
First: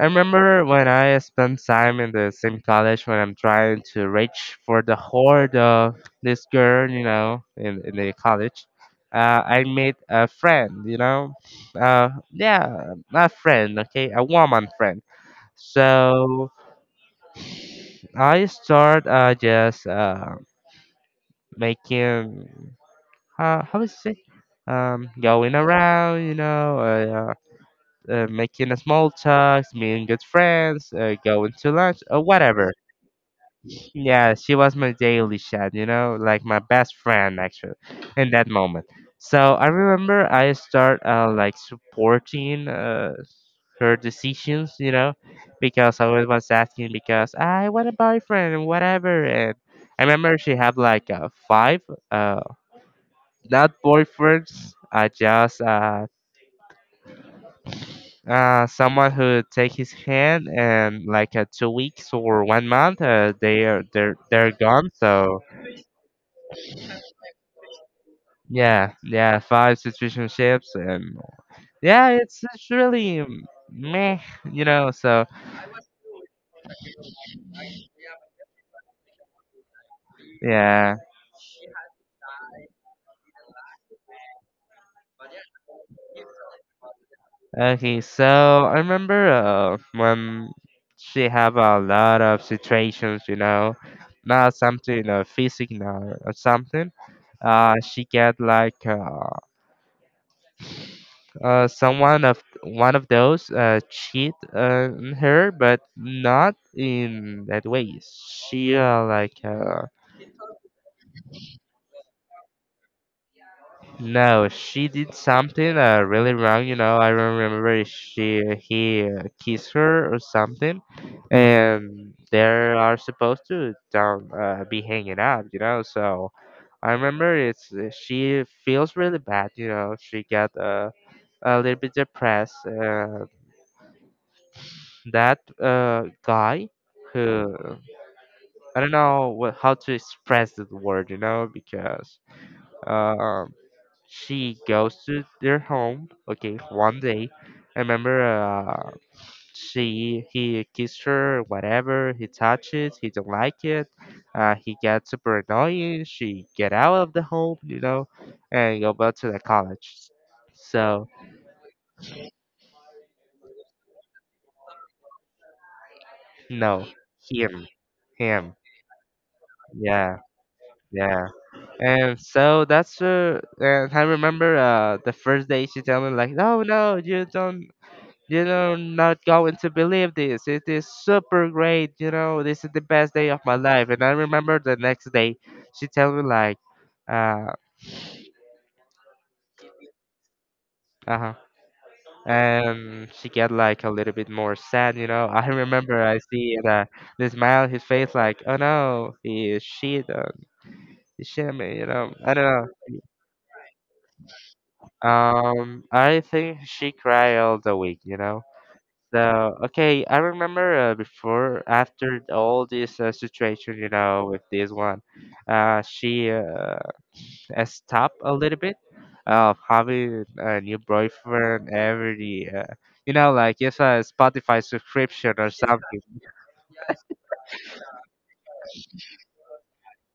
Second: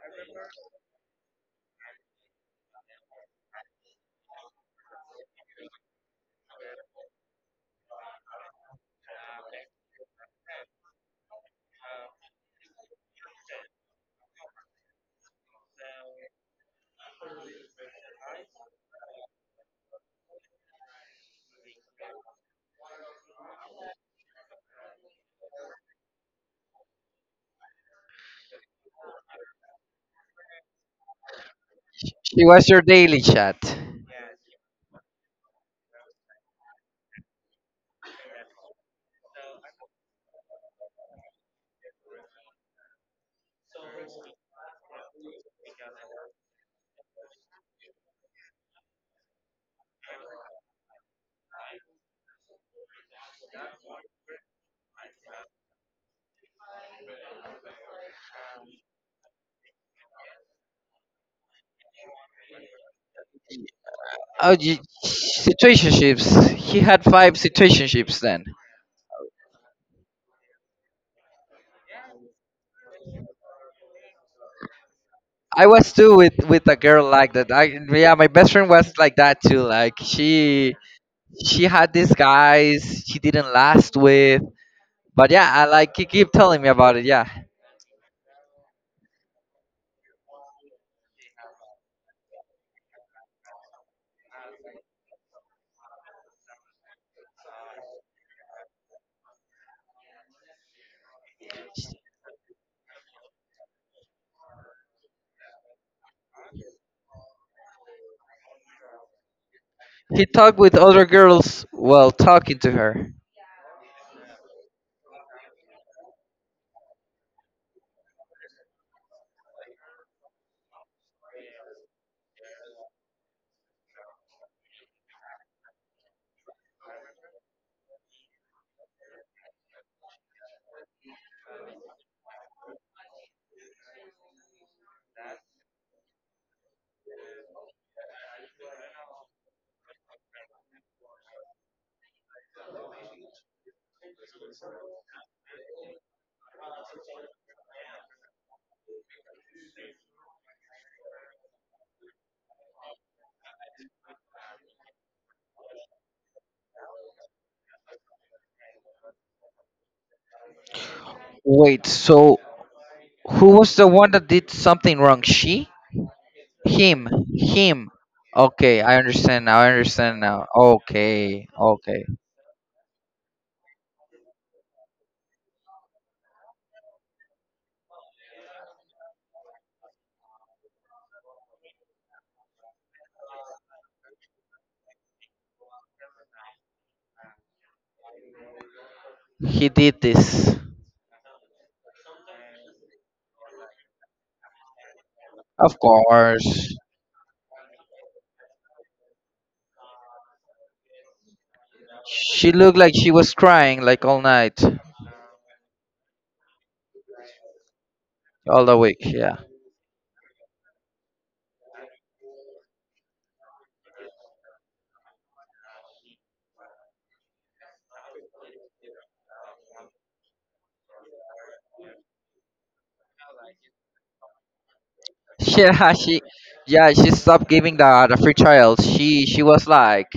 Speaker 2: I remember when I spent time in the same college when I'm trying to reach for the hoard of this girl, you know, in, in the college. Uh, I made a friend, you know, uh, yeah, a friend, okay, a woman friend. So I start uh, just uh, making, uh, how is it? Um, going around, you know, uh, uh, uh, making a small talks, meeting good friends, uh, going to lunch, or
Speaker 1: was
Speaker 2: whatever.
Speaker 1: your daily chat.
Speaker 2: Yeah, she was my daily chat, you know, like my best friend actually in that moment. So I remember I start uh, like supporting uh, her decisions, you know, because I was was asking because I want a boyfriend and whatever. And I remember she had like uh, five, uh, not boyfriends, uh, just uh, uh, someone who take his hand and like uh, two weeks or one month, uh, they are they're they're
Speaker 1: Oh, you,
Speaker 2: gone. So
Speaker 1: situationships. He had five situationships then.
Speaker 2: yeah, yeah, five situationships, and yeah, it's it's really meh, you know. So
Speaker 1: I was too with with a girl like that. I yeah, my best friend was like that too. Like she
Speaker 2: yeah,
Speaker 1: she had these guys she didn't last with. But yeah, I like he keep telling me about it. Yeah,
Speaker 2: okay. So I remember uh, when she have a lot of situations, you know, not something uh, physical or or something. Uh, she get like uh, uh someone of one of those uh cheat uh, on her, but not in that way. She uh, like uh
Speaker 1: he talked with other girls while talking to her.
Speaker 2: no, she did something uh, really wrong. You know, I don't remember if she he uh, kissed her or something, Mm. and they are supposed to don't uh, be hanging out. You know, so I remember it's uh, she feels really bad. You know, she got uh, a little bit depressed. Uh, that uh, guy who I don't know what, how to express the word. You know, because. Um, she goes to their home. Okay, one day, I remember uh, she he kissed her, whatever. He touches, he don't like it. Uh, he gets super annoying. She get out of the home, you know, and go back to the college. So
Speaker 1: Wait, so who was the one that did something wrong? She?
Speaker 2: no,
Speaker 1: Him?
Speaker 2: him,
Speaker 1: Him?
Speaker 2: him,
Speaker 1: Okay, I understand now. I
Speaker 2: yeah,
Speaker 1: understand now.
Speaker 2: yeah.
Speaker 1: Okay, okay.
Speaker 2: And so that's uh, and I remember uh the first day she tell me like, no, no, you don't. You know, not going to believe this. It is super great. You know, this is the best day of my life. And I remember the next day, she told me like, uh,
Speaker 1: He did this.
Speaker 2: uh huh, and she get like a little bit more sad. You know, I
Speaker 1: Of
Speaker 2: remember I see
Speaker 1: course.
Speaker 2: the the smile on his face like, oh no, he is shit on he shit me. You know, I
Speaker 1: She
Speaker 2: don't
Speaker 1: looked like she was crying like all night,
Speaker 2: know. Um, I think she cried all the week. You know.
Speaker 1: all the week. Yeah.
Speaker 2: So okay, I remember uh, before after all this uh, situation, you know, with this one, uh, she uh, has stopped a little bit of having a new boyfriend every, uh, you know, like it's a Spotify subscription or
Speaker 1: Yeah,
Speaker 2: something.
Speaker 1: she, yeah, she stopped giving the, the free trial. she she was like,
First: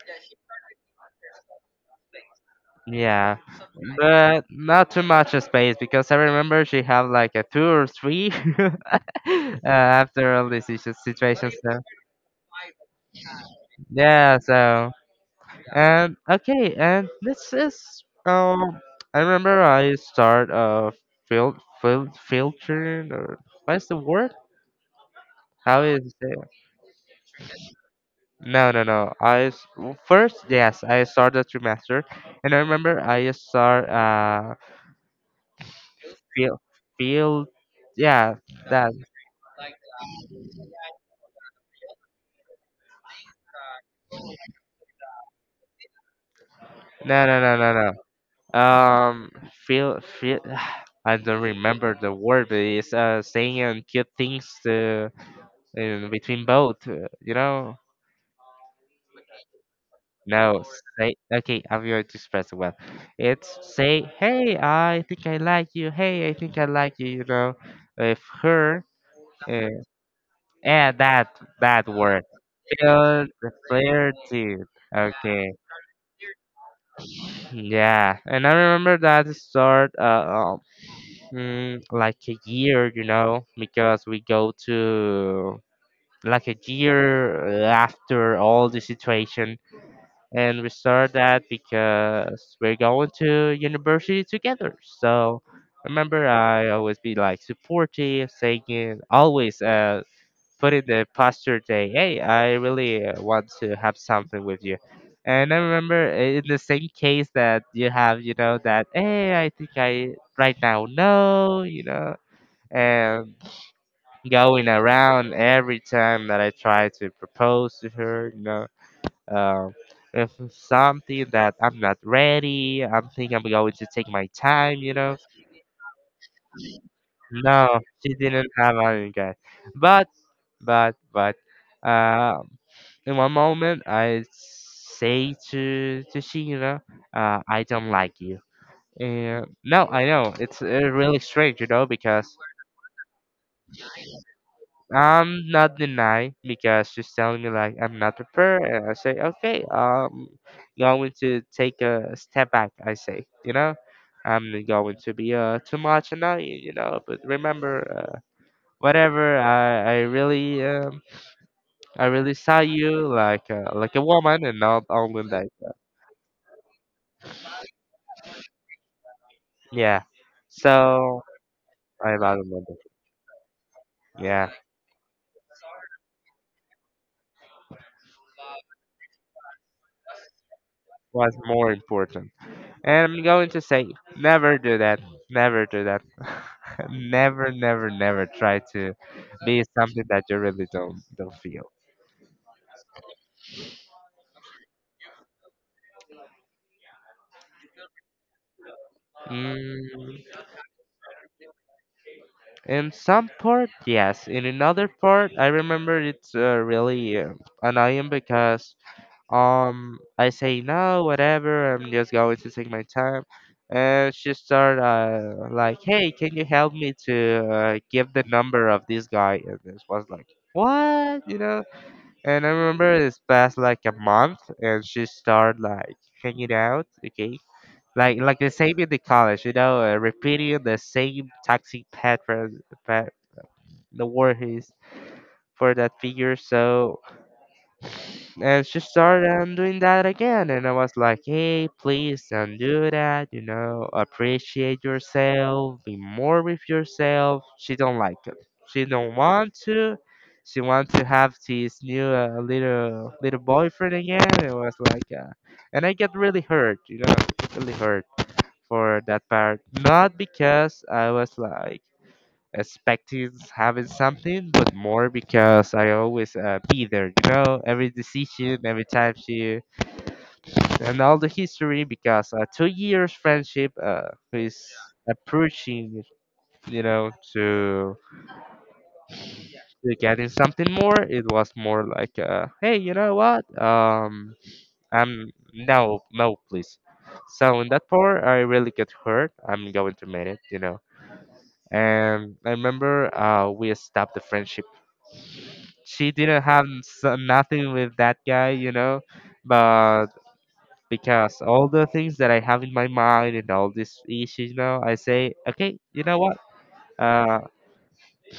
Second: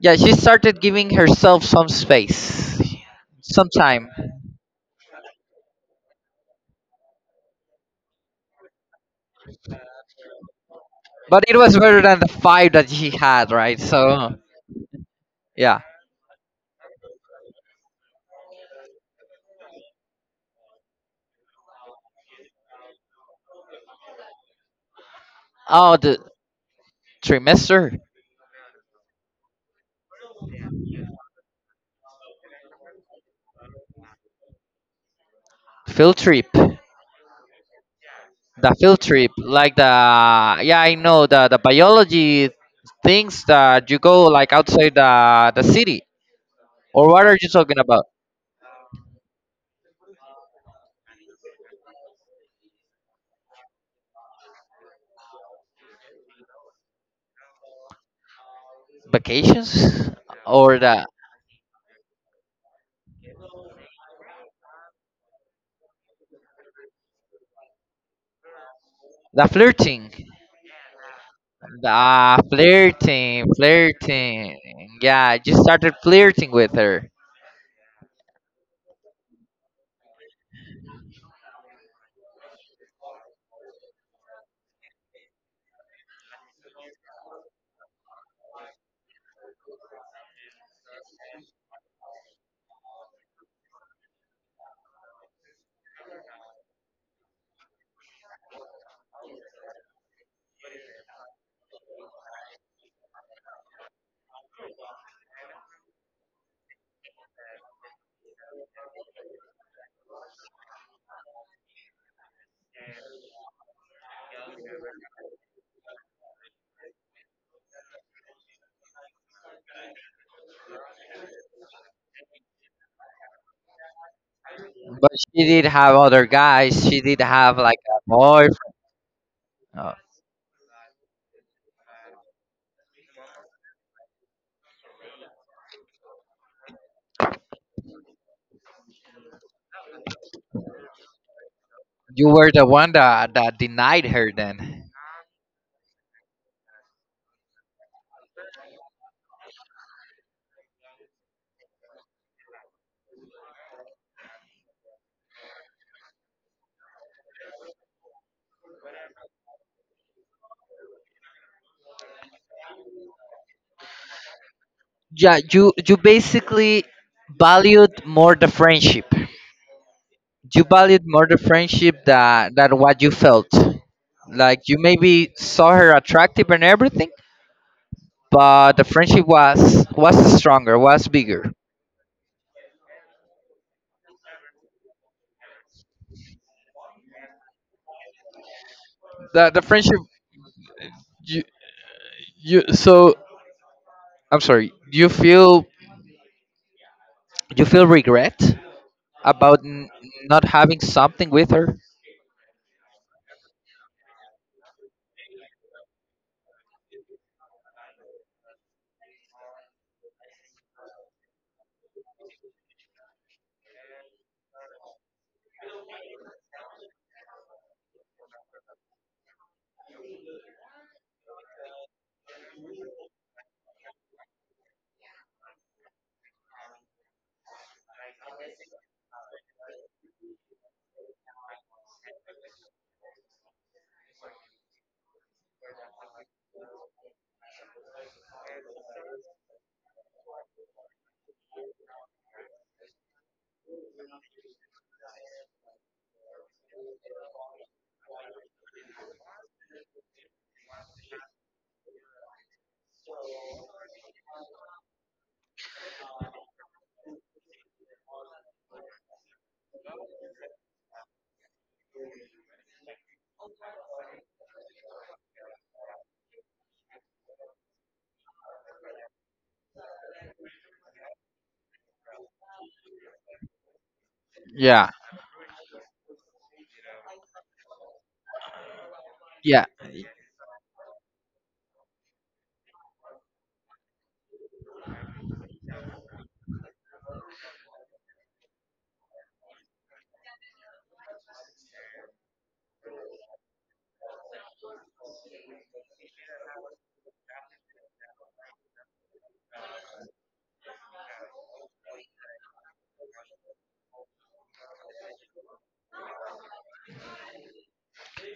Speaker 1: yeah, she started giving herself some space,
Speaker 2: Yeah,
Speaker 1: some time.
Speaker 2: but not too much of space because I remember she had like a two or three uh, after all this situ-
Speaker 1: But
Speaker 2: situation.
Speaker 1: it was
Speaker 2: So
Speaker 1: better than the five that she had, right? So
Speaker 2: yeah, so.
Speaker 1: yeah.
Speaker 2: And okay, and this is um I remember I start uh fil fil filtering or what's the word? How
Speaker 1: Oh,
Speaker 2: is
Speaker 1: the
Speaker 2: it?
Speaker 1: trimester,
Speaker 2: No, no, no. I s- w- first yes, I started the trimester, and I remember I start uh
Speaker 1: field trip,
Speaker 2: feel
Speaker 1: the
Speaker 2: feel yeah that
Speaker 1: field trip, like the, yeah, I know, the the biology things that you go like outside the the city. Or
Speaker 2: no
Speaker 1: what are
Speaker 2: no
Speaker 1: you
Speaker 2: no no
Speaker 1: talking about?
Speaker 2: no um feel feel I don't remember the word, but it's uh saying and cute things to in between both, uh, you know.
Speaker 1: Vacations?
Speaker 2: No,
Speaker 1: Or the
Speaker 2: say okay. I'm going to express it well. It's say, hey, I think I like you. Hey, I think I like you. You know, if her
Speaker 1: the
Speaker 2: uh,
Speaker 1: flirting.
Speaker 2: and that that word
Speaker 1: Ah,
Speaker 2: feel
Speaker 1: flirting,
Speaker 2: the
Speaker 1: flirting.
Speaker 2: flirting.
Speaker 1: Yeah, I
Speaker 2: Okay,
Speaker 1: just started flirting with her.
Speaker 2: yeah, and I remember that it started uh, um, mm, like a year, you know, because we go to like a year after all the situation and we start that because we're going to university together. So remember, I always be like supportive, saying always uh put in the posture day. Hey, I really uh, want to have something with you. And I remember i- in the same case that you have, you know, that hey, I think I right now no, you know, and going around every time that I try to propose to her, you know. Uh, if it's something that I'm not ready, I'm thinking I'm going to take my time, you
Speaker 1: But
Speaker 2: know.
Speaker 1: she did have other guys. She did have
Speaker 2: No,
Speaker 1: like a
Speaker 2: she didn't
Speaker 1: boyfriend.
Speaker 2: have any guy.
Speaker 1: Uh,
Speaker 2: But, but, but, uh, in one moment, I say to to she, you know, uh, I don't like you. And no, I know it's uh, really strange, you know, because
Speaker 1: you were the one that, that denied her then.
Speaker 2: I'm not denying because she's telling me like I'm not prepared, and I say okay, um, going to take a step back. I say, you know, I'm going to be uh too much and not you know, but remember, uh, whatever I I really um I really saw you like uh, like a woman and not only
Speaker 1: Yeah,
Speaker 2: like
Speaker 1: you you basically valued more the friendship.
Speaker 2: yeah,
Speaker 1: You valued
Speaker 2: so
Speaker 1: more the friendship
Speaker 2: I love
Speaker 1: that
Speaker 2: the.
Speaker 1: that what you felt.
Speaker 2: Yeah,
Speaker 1: Like you maybe saw her attractive and everything, but the friendship was was stronger, was
Speaker 2: what's
Speaker 1: bigger.
Speaker 2: more important? And I'm going to say, never do that. Never do that. Never, never, never try to
Speaker 1: The
Speaker 2: be
Speaker 1: the
Speaker 2: something
Speaker 1: friendship.
Speaker 2: that you really don't don't
Speaker 1: You,
Speaker 2: feel.
Speaker 1: you, so I'm sorry. You feel you feel regret about n-
Speaker 2: Mm,
Speaker 1: not having something with her?
Speaker 2: in some part, yes. In another part, I remember it's uh, really uh, annoying because um I say no, whatever. I'm just going to take my time, and she start uh, like, hey, can you help me to uh, give the number of this guy? And this was like, what you know? And I remember it's passed like a month, and she started like hanging out, okay? Like like the same in the college, you know, uh, repeating the same toxic pattern, pat, the word is for that figure. So and she started um, doing that again. And I was like, hey, please don't do that. You know, appreciate yourself. Be more with yourself. She don't like it. She don't want to. She wants to have this new uh, little little boyfriend again. It was like, uh, and I get really hurt. You know, really hurt for that part. Not because I was like expecting having something, but more because I always uh, be there, you know, every decision, every time she, and all the history because uh, two years friendship uh, is
Speaker 1: Yeah,
Speaker 2: approaching, you know, to,
Speaker 1: yeah.
Speaker 2: to getting something more. It was more like, uh, hey, you know what? Um, I'm no, no, please. So in that part, I really get hurt. I'm going to make it, you know. And I remember uh, we stopped the friendship. She didn't have s- nothing with that guy, you know, but because all the things that I have in my mind and all these issues now, I say, okay, you know what? Uh,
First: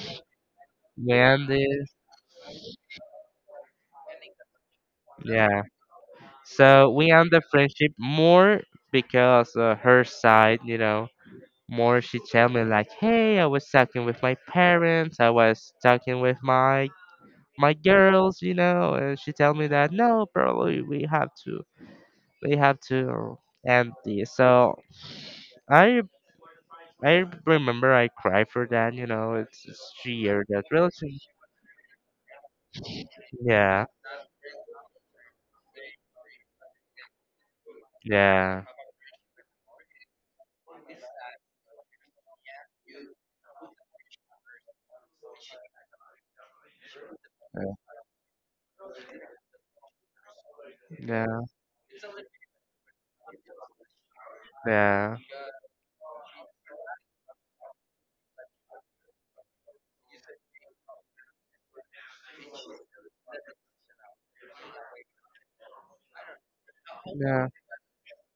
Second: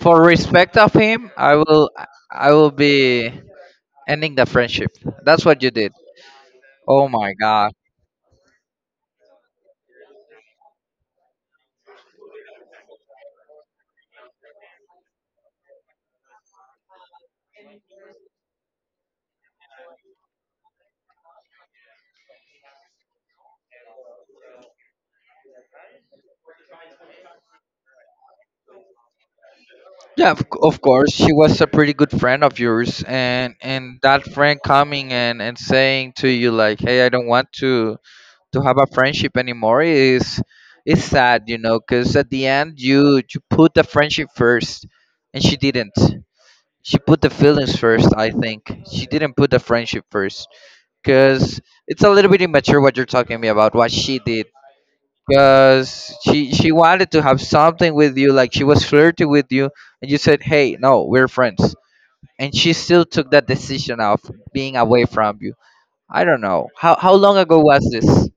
Speaker 1: For respect of
Speaker 2: we
Speaker 1: him,
Speaker 2: end
Speaker 1: I
Speaker 2: this.
Speaker 1: will I will be ending the friendship. That's what
Speaker 2: Yeah.
Speaker 1: you did.
Speaker 2: So
Speaker 1: Oh
Speaker 2: we end
Speaker 1: my
Speaker 2: the
Speaker 1: god.
Speaker 2: friendship more because uh, her side, you know, more she tell me like, hey, I was talking with my parents, I was talking with my my girls, you know, and she tell me that no, bro, we we have to, we have to end this. So I I remember I cried for that. You know, it's, it's
Speaker 1: Yeah, of,
Speaker 2: year
Speaker 1: c-
Speaker 2: that
Speaker 1: of course. She
Speaker 2: relationship.
Speaker 1: was a pretty good friend of yours, and
Speaker 2: Yeah,
Speaker 1: and that friend coming and and saying to you like, "Hey, I don't want to to
Speaker 2: yeah,
Speaker 1: have a friendship anymore." Is is sad, you know, because at the end you you put the friendship first, and she didn't. She put the feelings first. I think she didn't put the friendship first
Speaker 2: yeah,
Speaker 1: because it's a little bit immature what you're talking to me about what she did.
Speaker 2: yeah,
Speaker 1: Because she she wanted to have something with you, like she was flirting with you, and you said, hey no, we're friends, and she still took that decision of being away from you. I don't know how how long
Speaker 2: yeah.
Speaker 1: ago was this.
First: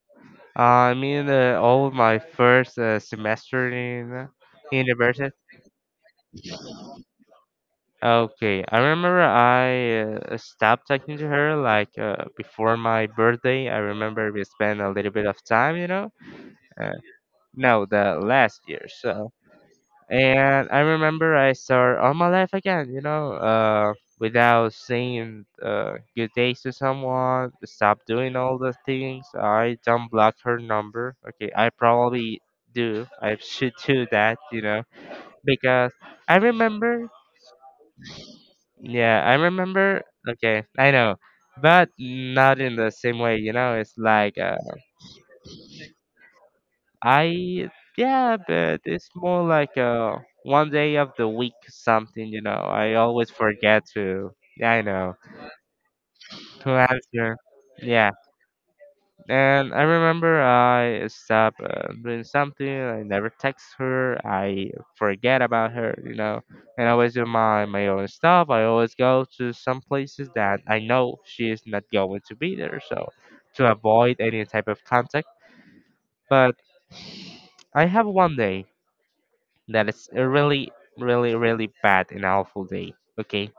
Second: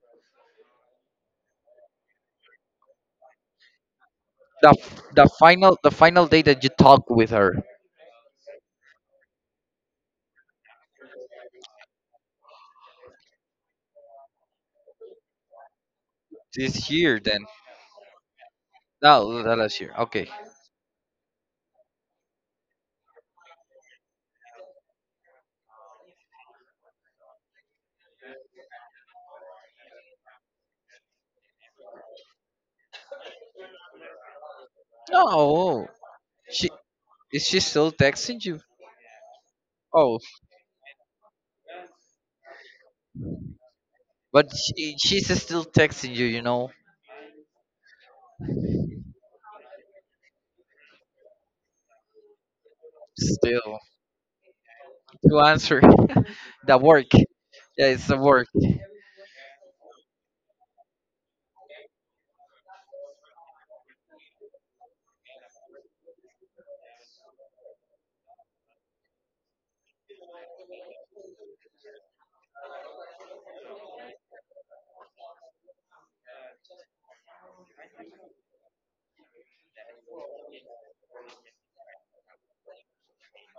Speaker 2: Uh, I mean, uh, all of my first uh, semester in
Speaker 1: The f- the
Speaker 2: university.
Speaker 1: final, the final day that you talked with her.
Speaker 2: Okay, I remember I uh, stopped talking to her like uh, before my birthday. I remember we spent a little bit of time, you know.
Speaker 1: This
Speaker 2: Uh,
Speaker 1: year then?
Speaker 2: no, the last year. So
Speaker 1: No, that last year. Okay.
Speaker 2: and I remember I start all my life again, you know, uh, without saying uh, good days to someone, stop doing all the things. I don't block her number. Okay, I probably do. I should do that, you know,
Speaker 1: No,
Speaker 2: because I
Speaker 1: she
Speaker 2: remember,
Speaker 1: is she still texting you?
Speaker 2: yeah, I remember,
Speaker 1: Oh.
Speaker 2: okay, I know, but not in the same way, you know, it's like,
Speaker 1: But
Speaker 2: uh,
Speaker 1: she, she's still texting you, you know,
Speaker 2: I yeah, but it's more like a one day of the week something, you know. I always
Speaker 1: still
Speaker 2: forget to yeah, I know.
Speaker 1: to answer
Speaker 2: To
Speaker 1: the work.
Speaker 2: answer.
Speaker 1: Yeah, it's
Speaker 2: Yeah.
Speaker 1: the work.
Speaker 2: And I remember I stopped uh, doing something, I never text her, I forget about her, you know. And I always do my my own stuff. I always go to some places that I know she is not going to be there, so to avoid any type of contact. But I have one day. That is a really, really, really bad and awful day. Okay,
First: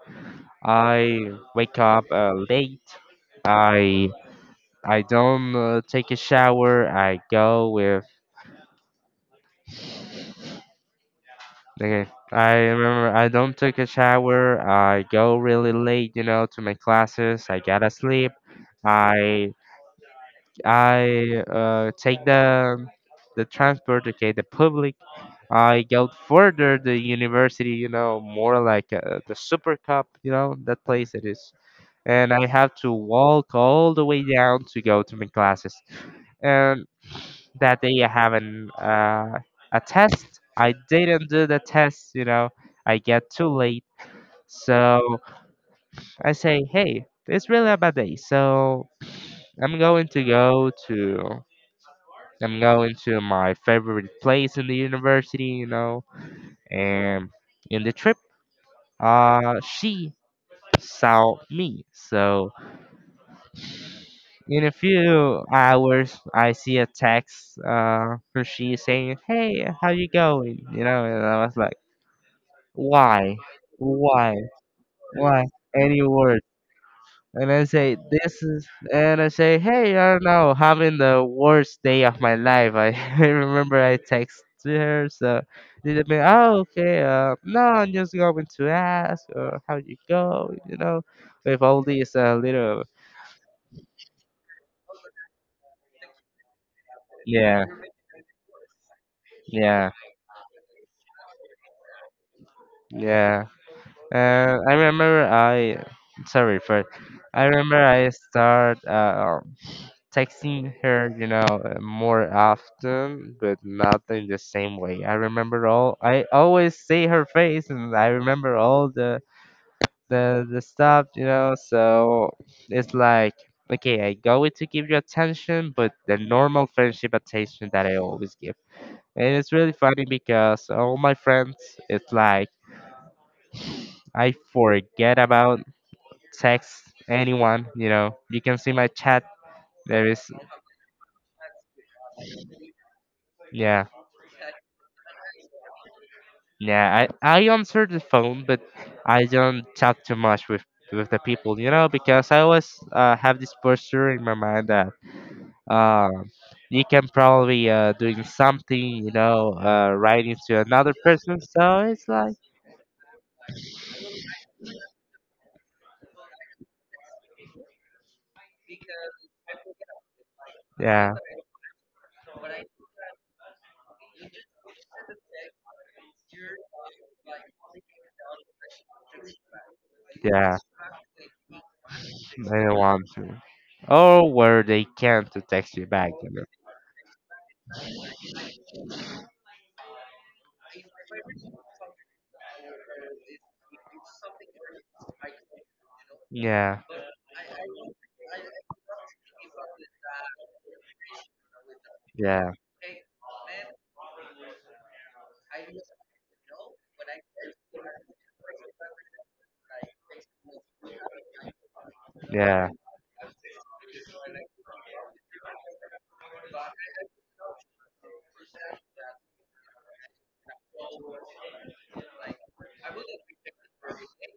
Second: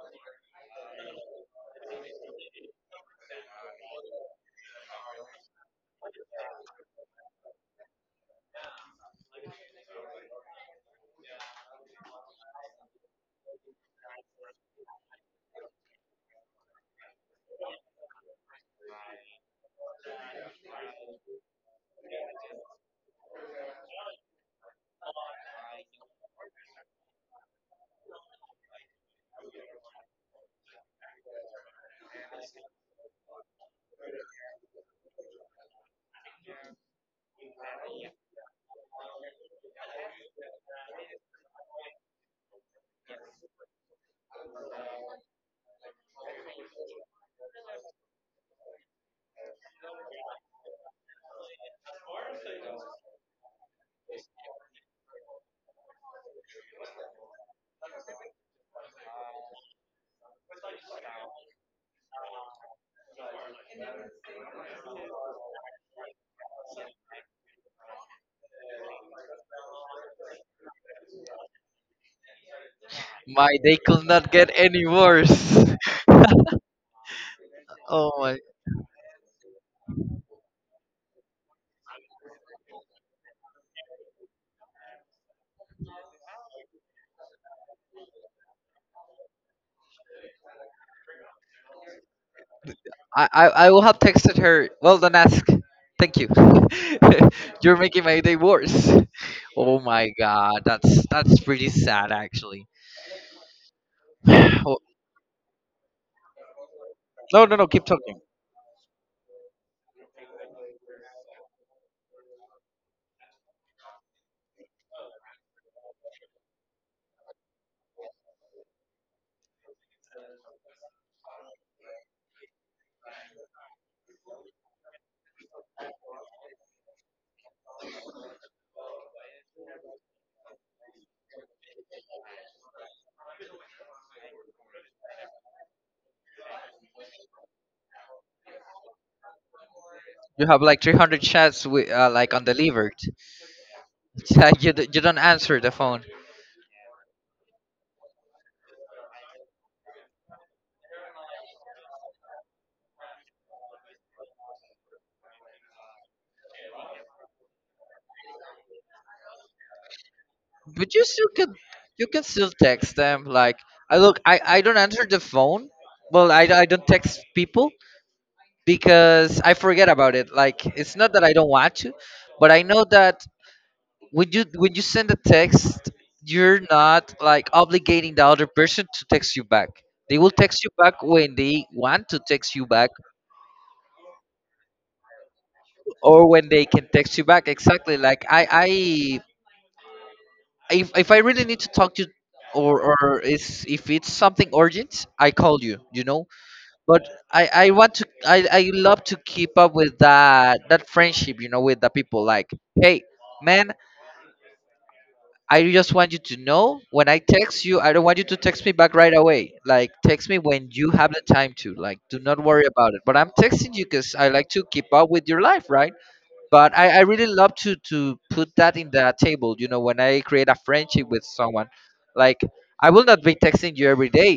Speaker 2: I wake up uh, late. I I don't uh, take a shower. I go with. Okay, I remember I don't take a shower. I go really late, you know, to my classes. I gotta sleep. I I uh, take the the transport, okay, the public. I go further the university, you know, more like uh, the Super Cup, you know, that place it is. And I have to walk all the way down to go to my classes. And that day I have an uh, a test. I didn't do the test, you know. I get too late. So I say, hey, it's really a bad day. So I'm going to go to, I'm going to my favorite place in the university, you know, and in the trip. Uh, she saw me. So in a few hours, I see a text uh, from she saying, "Hey, how you going?" You know, and I was like, "Why,
Speaker 1: My, they could not
Speaker 2: why,
Speaker 1: get any worse.
Speaker 2: why?" Any word. And I say,
Speaker 1: Oh my!
Speaker 2: this is, and I say, hey, I don't know, having the worst day of my life. I, I remember I texted her, so they'd be, oh, okay, uh, no, I'm just going to ask, or how you go, you know, with all these uh, little.
Speaker 1: I, I I will have texted her. Well done, ask. Thank you.
Speaker 2: Yeah,
Speaker 1: You're making my day worse. Oh
Speaker 2: yeah,
Speaker 1: my god, that's that's pretty sad actually.
Speaker 2: yeah. Uh, I
Speaker 1: Oh,
Speaker 2: remember I, sorry, but
Speaker 1: no
Speaker 2: I
Speaker 1: no no, keep
Speaker 2: remember I
Speaker 1: talking.
Speaker 2: start uh, um, texting her, you know, uh, more often, but not in the same way. I remember all. I always see her face, and I remember all the the the stuff, you know. So it's like, okay, I go in to give you attention, but the normal friendship attention that I always give. And it's really funny because all my friends, it's like I forget about text anyone, you know. You can see my chat. There is.
Speaker 1: You have like three hundred chats with uh, like undelivered.
Speaker 2: Yeah.
Speaker 1: It's like you d- you don't answer the phone.
Speaker 2: Yeah, I, I answer the phone, but I don't talk too much with with the people, you know, because I always uh, have this posture in my mind that um you can probably uh doing something, you know, uh writing to
Speaker 1: But
Speaker 2: another
Speaker 1: you still
Speaker 2: person,
Speaker 1: can,
Speaker 2: so
Speaker 1: you
Speaker 2: it's
Speaker 1: can
Speaker 2: like.
Speaker 1: still text them like, I look, i i don't answer the phone. Well i, I don't text people because I forget about it. Like it's not
Speaker 2: Yeah.
Speaker 1: that I don't want to, but I know that when you when you send a text, you're not like obligating the other person to text you back. They will
Speaker 2: Yeah.
Speaker 1: text you back when they want to
Speaker 2: They
Speaker 1: text you
Speaker 2: don't
Speaker 1: back,
Speaker 2: want to. Or where they can to text you back.
Speaker 1: or
Speaker 2: You know?
Speaker 1: when they can text you back. Exactly. Like I, if if I really need to talk to, or or is, if it's something urgent, I call you, you know.
Speaker 2: Yeah,
Speaker 1: But I I want to I I love to keep up with that that friendship, you know, with the people like,
Speaker 2: yeah.
Speaker 1: hey, man, I just want you to know when I text you, I don't want you to text me back right away. Like text me when you have the time to. Like do not worry
Speaker 2: Yeah,
Speaker 1: about it. But I'm texting you cuz I like to keep up with your life, right? But I, I really love to to put that in the table, you know, when I create a friendship with someone. Like I will not be texting you every day,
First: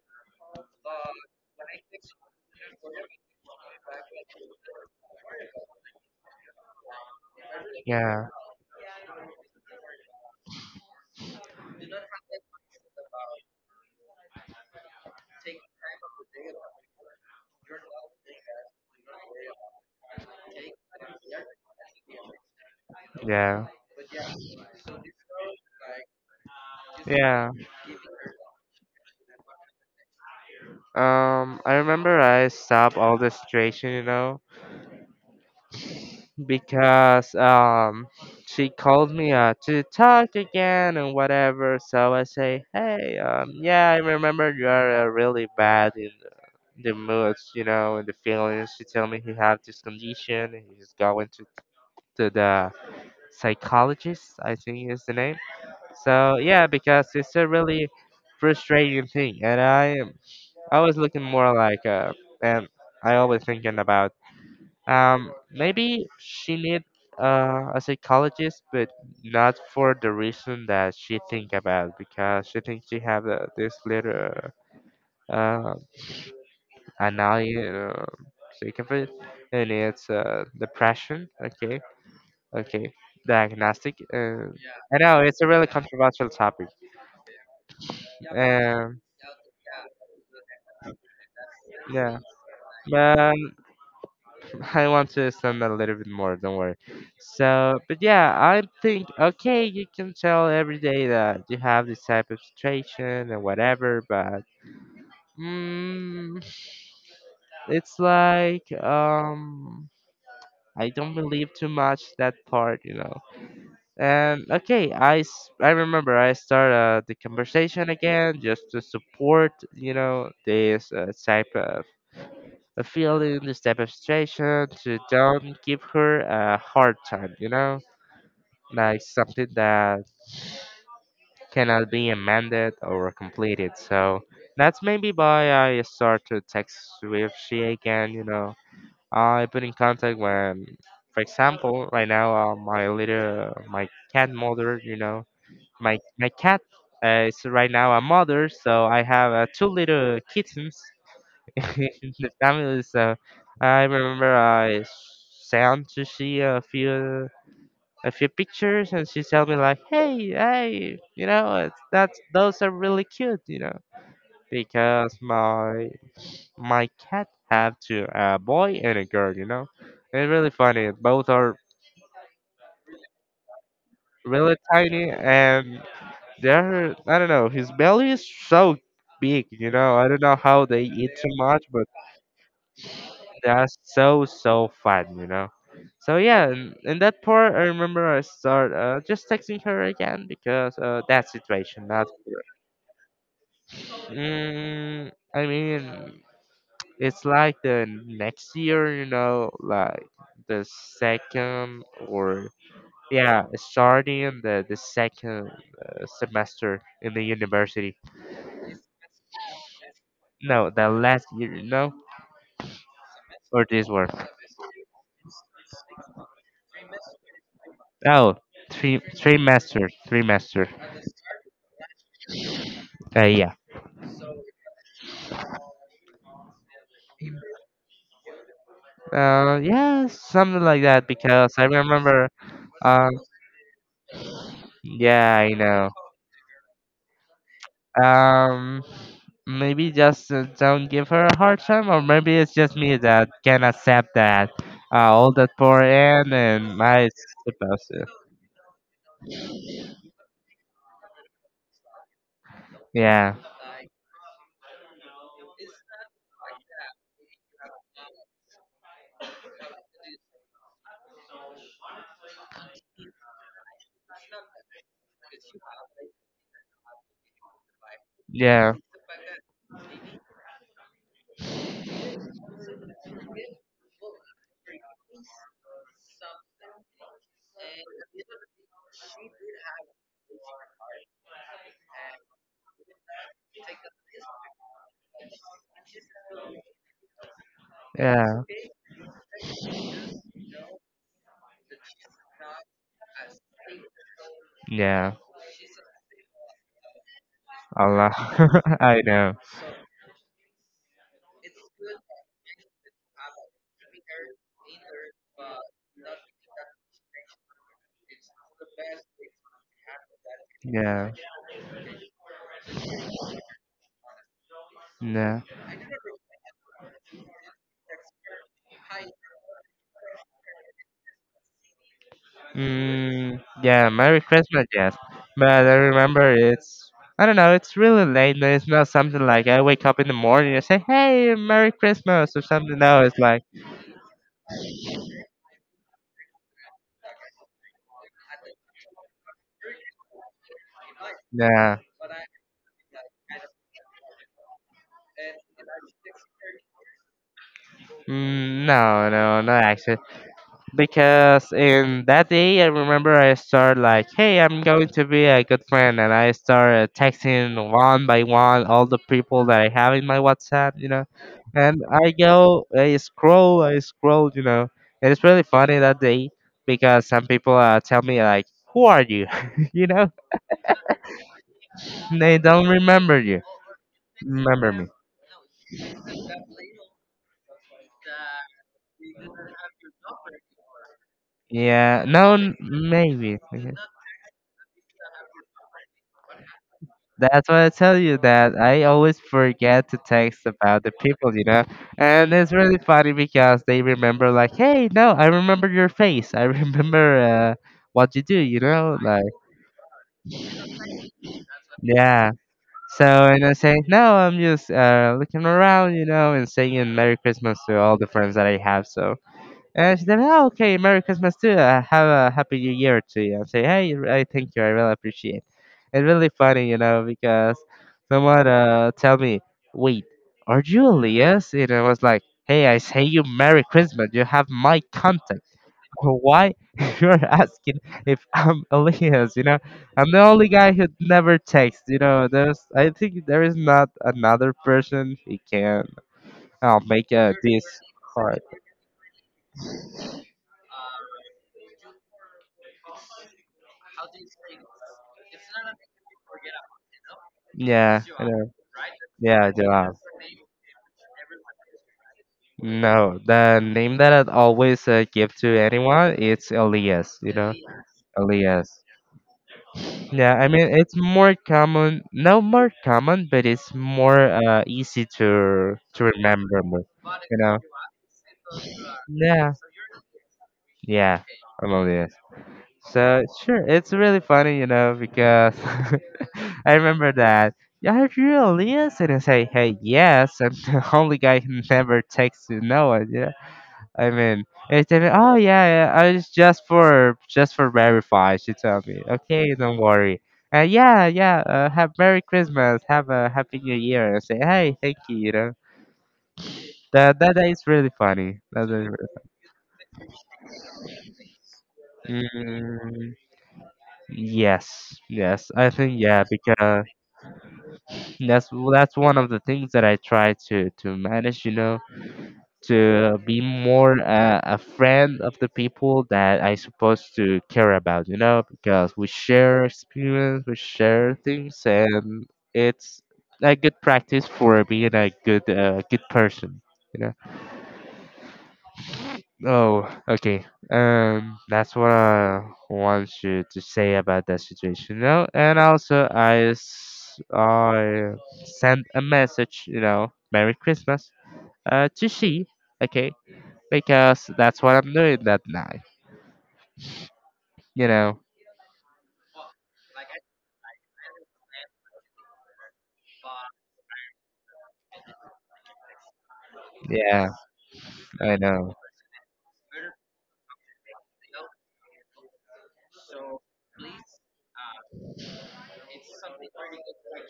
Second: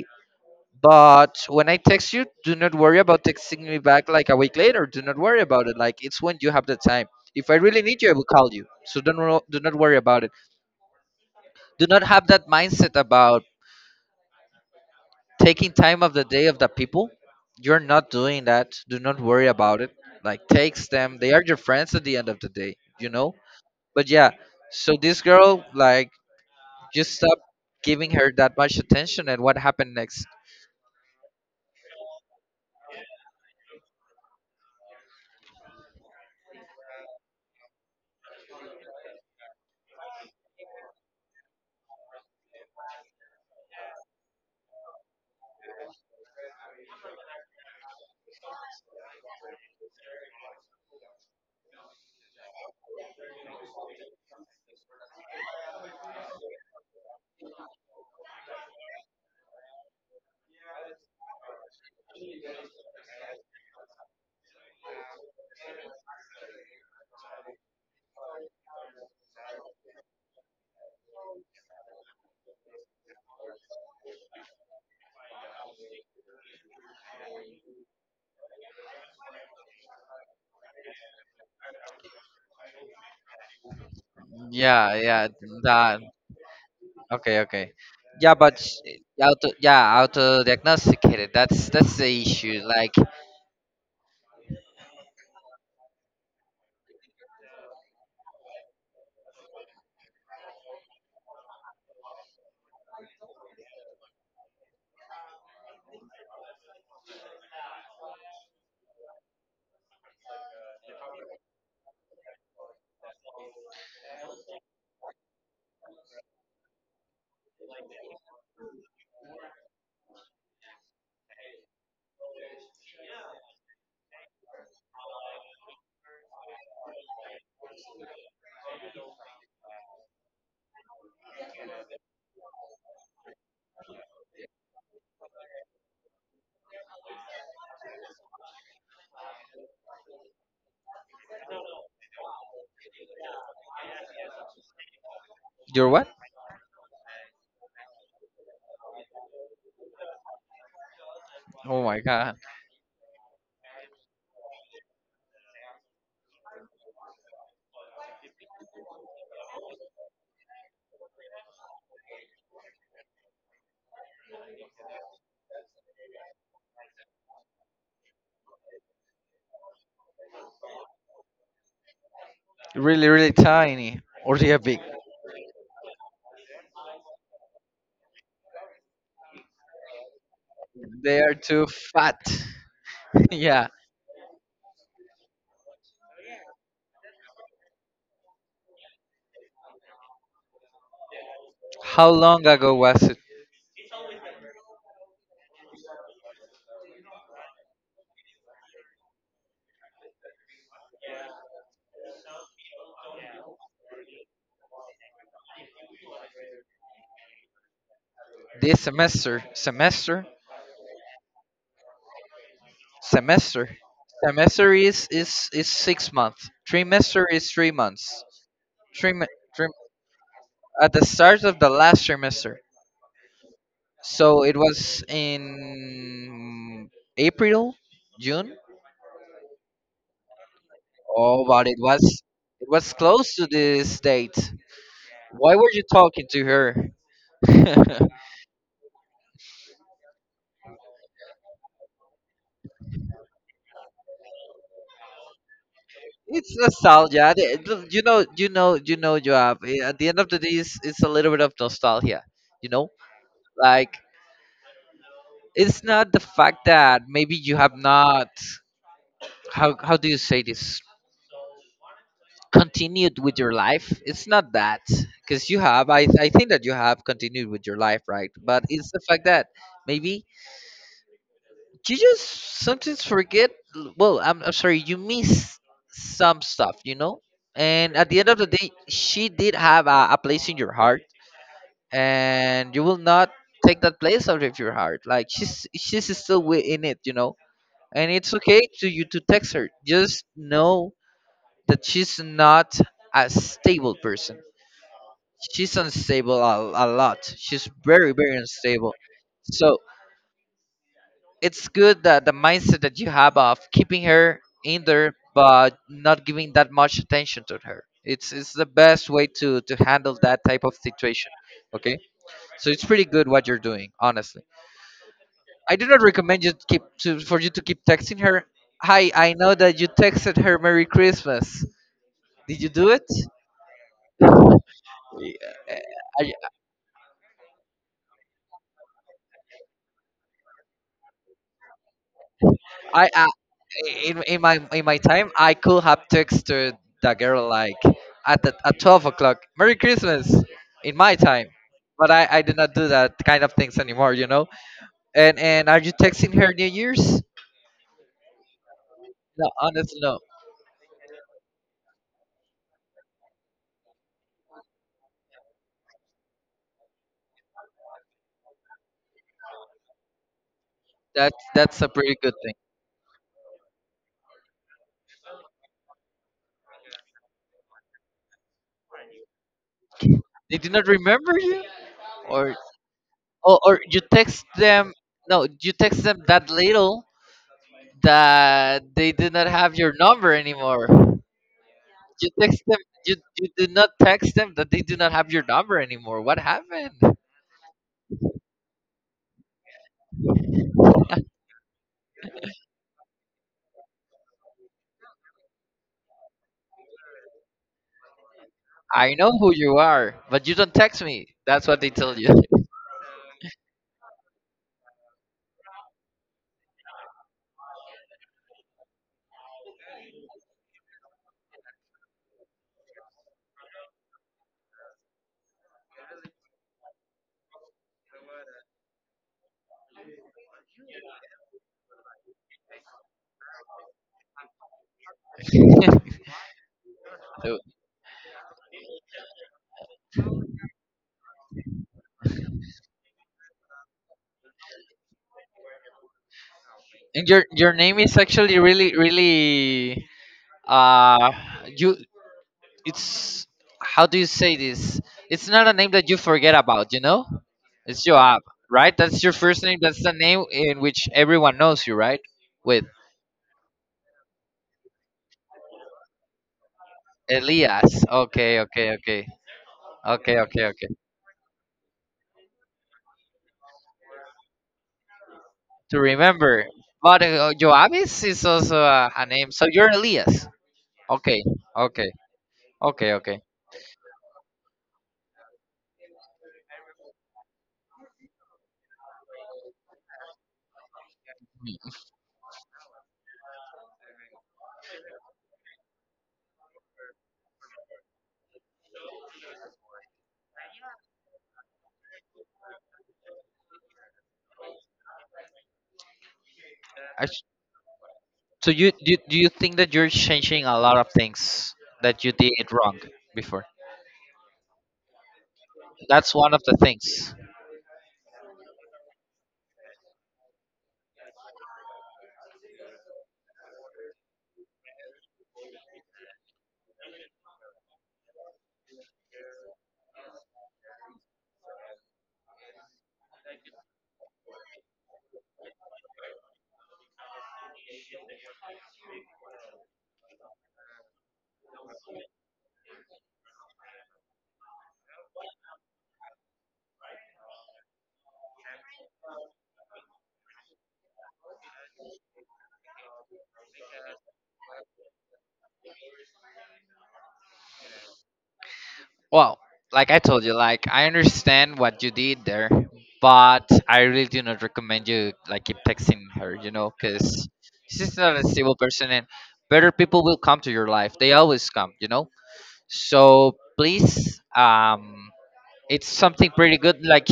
Speaker 1: but when I text you, do not worry about texting me back like a week later. Do not worry about it. Like it's when you have the time. If I really need you, I
Speaker 2: yeah,
Speaker 1: will call you, so don't wo- do not worry about it. Do not have that mindset about taking time of the day of the people. You're not doing that. Do not worry about it. Like text them, they are your friends at the end of the day, you know.
Speaker 2: yeah,
Speaker 1: But yeah, so this girl like just stopped
Speaker 2: yeah.
Speaker 1: giving her that much attention, and what happened next?
Speaker 2: Um, I remember I stopped all the situation, you know, because um she called me uh to talk again and whatever. So I say, hey, um yeah, I remember you are uh, really bad in the moods, you know, and the feelings. She told me he have this condition and he's going to to the psychologist, I think is the name. So yeah, because it's a really frustrating thing. And i am i was looking more like uh and I always thinking about um, maybe she need uh, a psychologist, but not for the reason that she think about, because she thinks she have uh, this little uh, annoying uh, sick of it, and it's uh, depression. Okay, okay, diagnostic. Uh,
Speaker 1: Yeah,
Speaker 2: I know
Speaker 1: yeah,
Speaker 2: it's a really
Speaker 1: that.
Speaker 2: controversial topic.
Speaker 1: Okay, okay. Yeah, but sh-
Speaker 2: Um,
Speaker 1: auto, yeah, auto diagnosticated. That's that's the
Speaker 2: yeah,
Speaker 1: issue. Like
Speaker 2: but I want to understand that a little bit more, don't worry. So, but yeah, I think, okay, you can tell every day that you have this type of situation and whatever, but mm, it's like, um, I don't believe too much that part, you know. And okay, I, s- I remember I started uh, the conversation again, just to support, you know, this uh, type of a feeling, this demonstration to don't give her a hard time, you know, like something that cannot be amended or completed. So that's maybe why I start to text with she again, you know. I put in contact when, for example, right now uh, my little my cat mother, you know,
Speaker 1: you're
Speaker 2: my
Speaker 1: what?
Speaker 2: my cat uh, is right now a mother, so I have uh, two little kittens.
Speaker 1: Oh my
Speaker 2: The
Speaker 1: god,
Speaker 2: family. So I remember I sent to see a few a few pictures, and she told me like, "Hey, hey, you know, it's, that's, those are really cute," you know. Because my my cat have two, a boy and a girl, you know. It's really funny. Both are
Speaker 1: really, really tiny, or they
Speaker 2: really
Speaker 1: are big?
Speaker 2: tiny, and they're, I don't know, his belly is so big, you know. I don't know how they eat
Speaker 1: They
Speaker 2: so
Speaker 1: are
Speaker 2: much,
Speaker 1: too
Speaker 2: but
Speaker 1: fat. Yeah.
Speaker 2: that's so so fun, you know. So yeah, and, and that part, I remember I start uh, just texting her again because uh, that situation. Not,
Speaker 1: How long ago was it?
Speaker 2: mm, I mean, it's like the next year, you know, like the second or yeah, starting the the second uh, semester in the university.
Speaker 1: This semester? Semester?
Speaker 2: No, the last year, no, or
Speaker 1: Semester.
Speaker 2: this one.
Speaker 1: Semester is is is six months. Trimester is three months.
Speaker 2: Oh, three
Speaker 1: Trim,
Speaker 2: three
Speaker 1: trim
Speaker 2: master, three master.
Speaker 1: at the start of the last trimester.
Speaker 2: Uh, yeah.
Speaker 1: So it was in April, June.
Speaker 2: Uh, yeah, something like that,
Speaker 1: Oh,
Speaker 2: because I
Speaker 1: but it was,
Speaker 2: remember.
Speaker 1: it was
Speaker 2: Um,
Speaker 1: close to this date.
Speaker 2: yeah, I
Speaker 1: Why were you
Speaker 2: know.
Speaker 1: talking to her? It's
Speaker 2: Um, Maybe just uh, don't give her a hard time, or maybe it's just me that can accept that. Uh, all that pour in, and I
Speaker 1: nostalgia. The- the-
Speaker 2: suppose
Speaker 1: You
Speaker 2: to.
Speaker 1: know, you know, you know, Joab. eh, At the end of the day, it's, it's a little bit of nostalgia. You know,
Speaker 2: Yeah,
Speaker 1: like it's not the fact that maybe you have not, how how do you say this, continued with your life. It's not that, because you have, I, I think that you have continued with your life, right? But
Speaker 2: yeah,
Speaker 1: it's the fact that maybe you just sometimes forget. Well, i'm, I'm sorry you miss some stuff, you know. And at the end of the day, she did have a, a place in your heart, and you will not take that place out of your heart. Like she's she's still wi- in it, you know. And it's
Speaker 2: yeah,
Speaker 1: okay to you to text her. Just know that she's not a stable person.
Speaker 2: yeah.
Speaker 1: She's unstable a, a lot. She's very,
Speaker 2: Allah,
Speaker 1: very unstable.
Speaker 2: I know.
Speaker 1: So it's good that the mindset that you have of keeping her in there but not giving that much attention to her. It's it's the best way to to handle that type of
Speaker 2: Yeah,
Speaker 1: situation. Okay, so it's pretty good what you're doing, honestly.
Speaker 2: yeah.
Speaker 1: I do not recommend you to keep to, for you to keep texting her. Hi, I know that you texted her Merry Christmas. Did you do it?
Speaker 2: Mm, yeah, Merry Christmas, yes. But I
Speaker 1: Yeah,
Speaker 2: remember it's, I don't know, it's really late. And it's not something like I wake up in the morning and say, hey, Merry Christmas or something. No,
Speaker 1: I, I,
Speaker 2: it's
Speaker 1: I
Speaker 2: like,
Speaker 1: in, in my, in my time, I could have texted that girl like at the, at twelve o'clock. Merry Christmas in my time,
Speaker 2: nah,
Speaker 1: but I I do not do that kind of things anymore. You know. And and are you texting her New Year's?
Speaker 2: mm, no, no,
Speaker 1: No,
Speaker 2: not actually.
Speaker 1: honestly, no.
Speaker 2: Because in that day, I remember I started like, hey, I'm going to be a good friend, and I started texting one by one all the people that I have in my WhatsApp, you know.
Speaker 1: That's
Speaker 2: And
Speaker 1: that's a
Speaker 2: I
Speaker 1: pretty good thing.
Speaker 2: go, I scroll, I scroll, you know, and it's really funny that day, because some people uh, tell me like, "Who are you?" You know,
Speaker 1: They did not remember you,
Speaker 2: they
Speaker 1: or
Speaker 2: don't remember you,
Speaker 1: or, or you text
Speaker 2: remember me.
Speaker 1: them, no you text them that little, that they do not have your number anymore.
Speaker 2: Yeah,
Speaker 1: You
Speaker 2: no, n-
Speaker 1: text them, you,
Speaker 2: maybe.
Speaker 1: you do not text them that they do not have your number anymore, what happened.
Speaker 2: That's why I tell you that I always forget to text about the people, you know? And it's really funny because they remember, like, "Hey, no, I remember your face. I remember uh, what you do," you know?
Speaker 1: I
Speaker 2: Like.
Speaker 1: know who you are, but you don't text me, that's what they tell you.
Speaker 2: Yeah. So, and I say, no, I'm just uh, looking around, you know, and saying Merry Christmas to all the friends that I have. So, and she said, "Oh, okay, Merry Christmas too. Uh, have a Happy New Year to you." And say, "Hey, I thank you. I really appreciate." It's really funny, you know, because someone uh tell me, "Wait, are you Elias?" And I was like, "Hey, I say you Merry Christmas. You have my contact. Why you're
Speaker 1: So,
Speaker 2: asking if I'm Elias? You know, I'm the only guy who never texts. You know, there's, I think there is not another person who can. I'll make
Speaker 1: and
Speaker 2: uh,
Speaker 1: your
Speaker 2: this
Speaker 1: your name is
Speaker 2: hard."
Speaker 1: actually really, really uh you, it's, how do you say this, it's not a name that you forget about, you know. It's
Speaker 2: Yeah, I.
Speaker 1: Joab, right? That's your
Speaker 2: Yeah,
Speaker 1: first name. That's
Speaker 2: Gerard.
Speaker 1: the name in which everyone knows you, right? With
Speaker 2: No, the name that I always uh, give to anyone, it's Elias. You know,
Speaker 1: Elias. Okay,
Speaker 2: Elias.
Speaker 1: okay, okay. Okay,
Speaker 2: Yeah, I
Speaker 1: okay,
Speaker 2: mean
Speaker 1: okay.
Speaker 2: it's more common, no more common, but it's more uh, easy to
Speaker 1: To
Speaker 2: to
Speaker 1: remember.
Speaker 2: remember. More.
Speaker 1: But
Speaker 2: You
Speaker 1: uh,
Speaker 2: know.
Speaker 1: Joab is, is also a, a name.
Speaker 2: Yeah.
Speaker 1: So you're Elias.
Speaker 2: Yeah,
Speaker 1: Okay,
Speaker 2: I'm
Speaker 1: okay,
Speaker 2: Elias.
Speaker 1: okay,
Speaker 2: So
Speaker 1: okay.
Speaker 2: sure, it's really funny, you know, because I remember that. Yeah, if you're Elias, and I say, hey, yes, I'm the only guy who never texts you, no one. I mean, it's even, oh yeah, yeah, I was just for just for verify. She told me, okay, don't worry. Uh, yeah, yeah. Uh, have Merry Christmas. Have a Happy New Year. I say, hey, thank you. You know, that
Speaker 1: I
Speaker 2: that
Speaker 1: sh-
Speaker 2: that is really funny.
Speaker 1: So
Speaker 2: That's
Speaker 1: you
Speaker 2: really.
Speaker 1: do, do you think that you're changing a lot of things that you did wrong
Speaker 2: mm,
Speaker 1: before?
Speaker 2: yes, yes. I think yeah,
Speaker 1: That's one of the
Speaker 2: because
Speaker 1: things.
Speaker 2: that's that's one of the things that I try to to manage. You know, to be more uh, a friend of the people that I supposed to care about, you know, because we share experience, we share things, and it's a good practice for being a good uh, good person, you know. Oh, okay. Um, that's what I want you to say about that situation, you know. And also, I s- I sent a message, you know, Merry Christmas, uh, to she. Okay, because that's what I'm doing that night. You know?
Speaker 1: Well, like I told you, like I understand what you did there, but I really do not recommend you like keep texting her, you know,
Speaker 2: Yeah,
Speaker 1: because she's not
Speaker 2: I
Speaker 1: a
Speaker 2: know.
Speaker 1: stable person, and better people will come to your life. They always come, you know. So please, um, it's something pretty good. Like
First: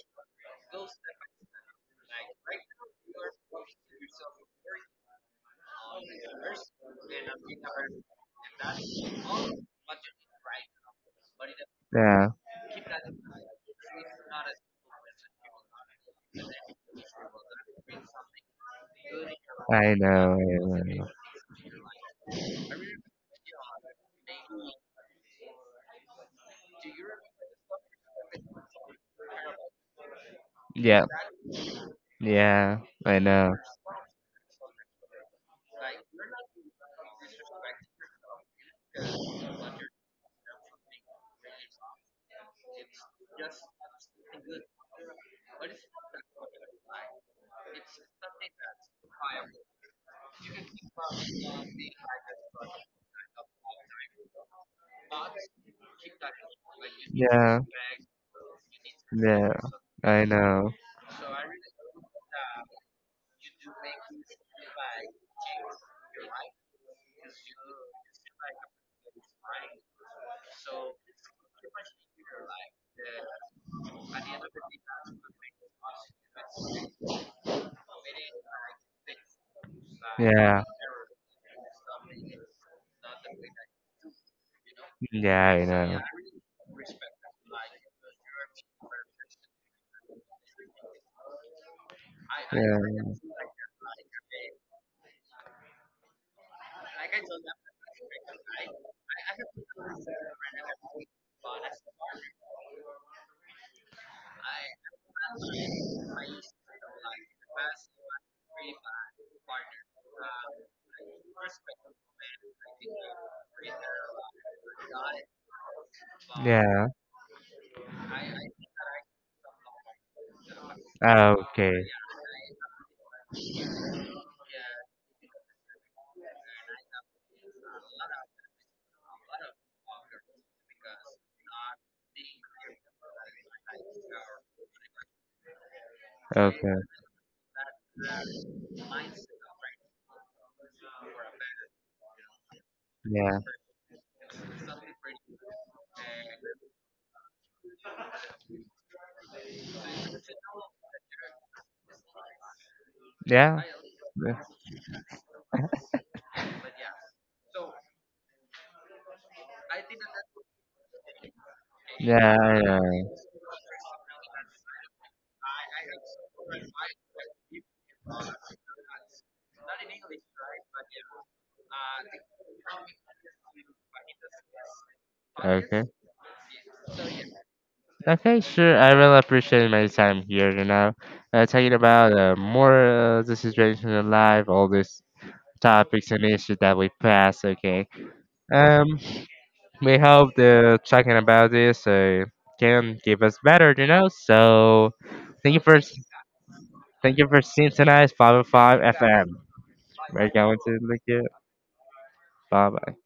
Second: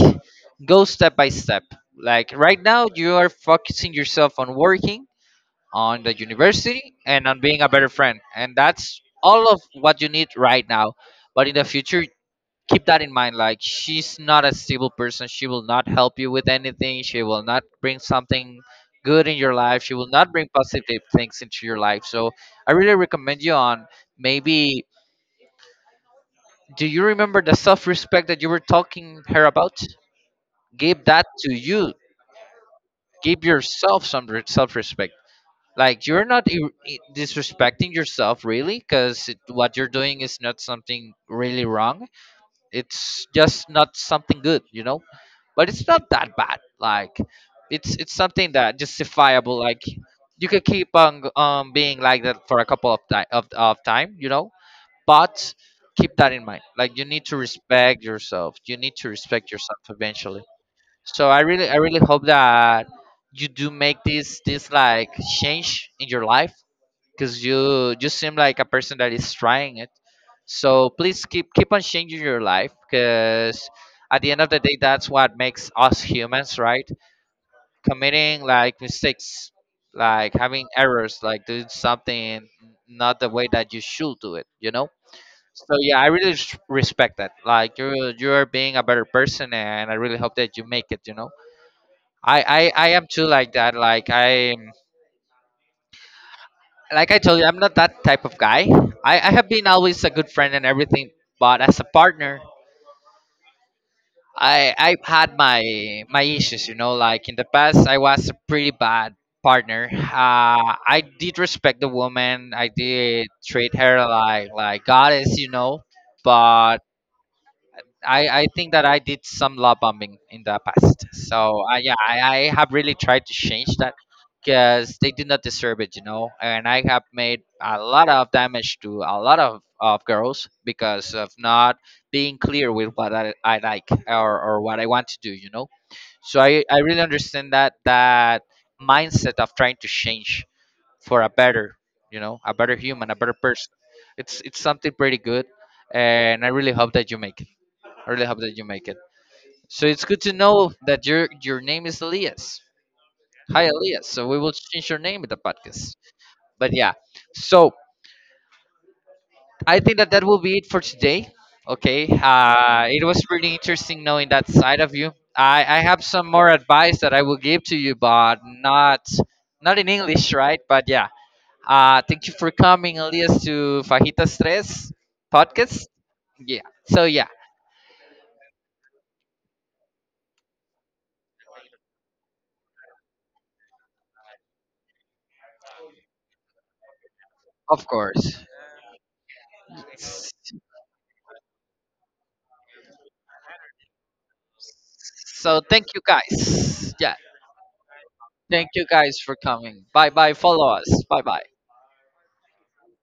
Speaker 1: go step by step. Like right now, you are focusing yourself on working, on the university, and on being a better friend, and that's all of what you need right now. But in the future,
Speaker 2: Yeah,
Speaker 1: keep that in mind. Like she's not a stable person, she will not help you with anything, she will not bring something good in your life,
Speaker 2: I
Speaker 1: she will
Speaker 2: know.
Speaker 1: not bring
Speaker 2: I
Speaker 1: positive
Speaker 2: know.
Speaker 1: things into your life. So I really recommend you on, maybe, do you remember the self-respect that you were talking her about?
Speaker 2: Yeah,
Speaker 1: Give that to you.
Speaker 2: yeah, I
Speaker 1: Give
Speaker 2: know.
Speaker 1: yourself some re- self-respect. Like you're not ir- i- disrespecting yourself really, because what you're doing is not something really wrong. It's just not something good, you know. But it's not that bad. Like it's it's something that justifiable. Like you could keep on um being like that for a couple of time of, of time, you know. But keep that in mind. Like you need to
Speaker 2: Yeah,
Speaker 1: respect yourself. You need to respect
Speaker 2: yeah,
Speaker 1: yourself
Speaker 2: I
Speaker 1: eventually.
Speaker 2: know.
Speaker 1: So I really I really hope that you do make this this like change in your life, because you just seem like a person that is trying it. So please keep keep on changing your life, because at the end of the day that's what makes us humans, right? Committing like mistakes, like
Speaker 2: Yeah,
Speaker 1: having errors, like doing something not the way that you should do it, you know.
Speaker 2: yeah, I
Speaker 1: So yeah,
Speaker 2: know.
Speaker 1: I really res- respect that. Like you're you're being a better person, and I really hope that you make it, you know. i
Speaker 2: Yeah,
Speaker 1: i, I am too like that. Like I like I told you, I'm not that type of guy. I, I have been always a good friend and everything, but as a partner, I I had my my issues. You know, like in the past, I was a pretty bad partner. Uh, I did respect the woman. I did treat her like like goddess. You know, but
Speaker 2: yeah.
Speaker 1: I, I think that I did some love bombing in the past. So I,
Speaker 2: Okay,
Speaker 1: yeah, I, I have really tried to change that, because they do not deserve it, you know. And I have made a lot of damage to a lot of, of girls because of not being clear with what I, I like or, or what I want to do, you know. So I,
Speaker 2: okay.
Speaker 1: I really understand that that mindset of trying to change for a better, you know, a better human, a better
Speaker 2: Yeah,
Speaker 1: person. It's it's something pretty good, and I really hope that you make it. I really hope that you make it. So it's good to know that your your name is Elias.
Speaker 2: yeah,
Speaker 1: Hi, Elias. So we will change your name in the podcast. But yeah, so I think that that will be it for today. Okay,
Speaker 2: yeah. I
Speaker 1: uh, it
Speaker 2: know.
Speaker 1: was pretty interesting knowing that side of you. I, I have some more advice that I will give to you, but not not in English, right? But yeah, uh, thank you for coming, Elias, to Fajitas Tres
Speaker 2: Okay.
Speaker 1: podcast. Yeah. So yeah,
Speaker 2: Okay, sure. I really appreciate my time here, you know, uh, talking about uh, more uh, the situation in life, all these topics and issues that we pass. Okay.
Speaker 1: of course.
Speaker 2: Um, we hope the talking about this uh, can give us better, you know. So, thank you
Speaker 1: So
Speaker 2: for
Speaker 1: thank you guys.
Speaker 2: thank
Speaker 1: Yeah.
Speaker 2: you for seeing tonight's five o
Speaker 1: Thank
Speaker 2: five
Speaker 1: you guys
Speaker 2: F M.
Speaker 1: for coming. Bye
Speaker 2: We're
Speaker 1: bye.
Speaker 2: going
Speaker 1: Follow
Speaker 2: to look
Speaker 1: us. Bye
Speaker 2: it.
Speaker 1: bye.
Speaker 2: Bye bye.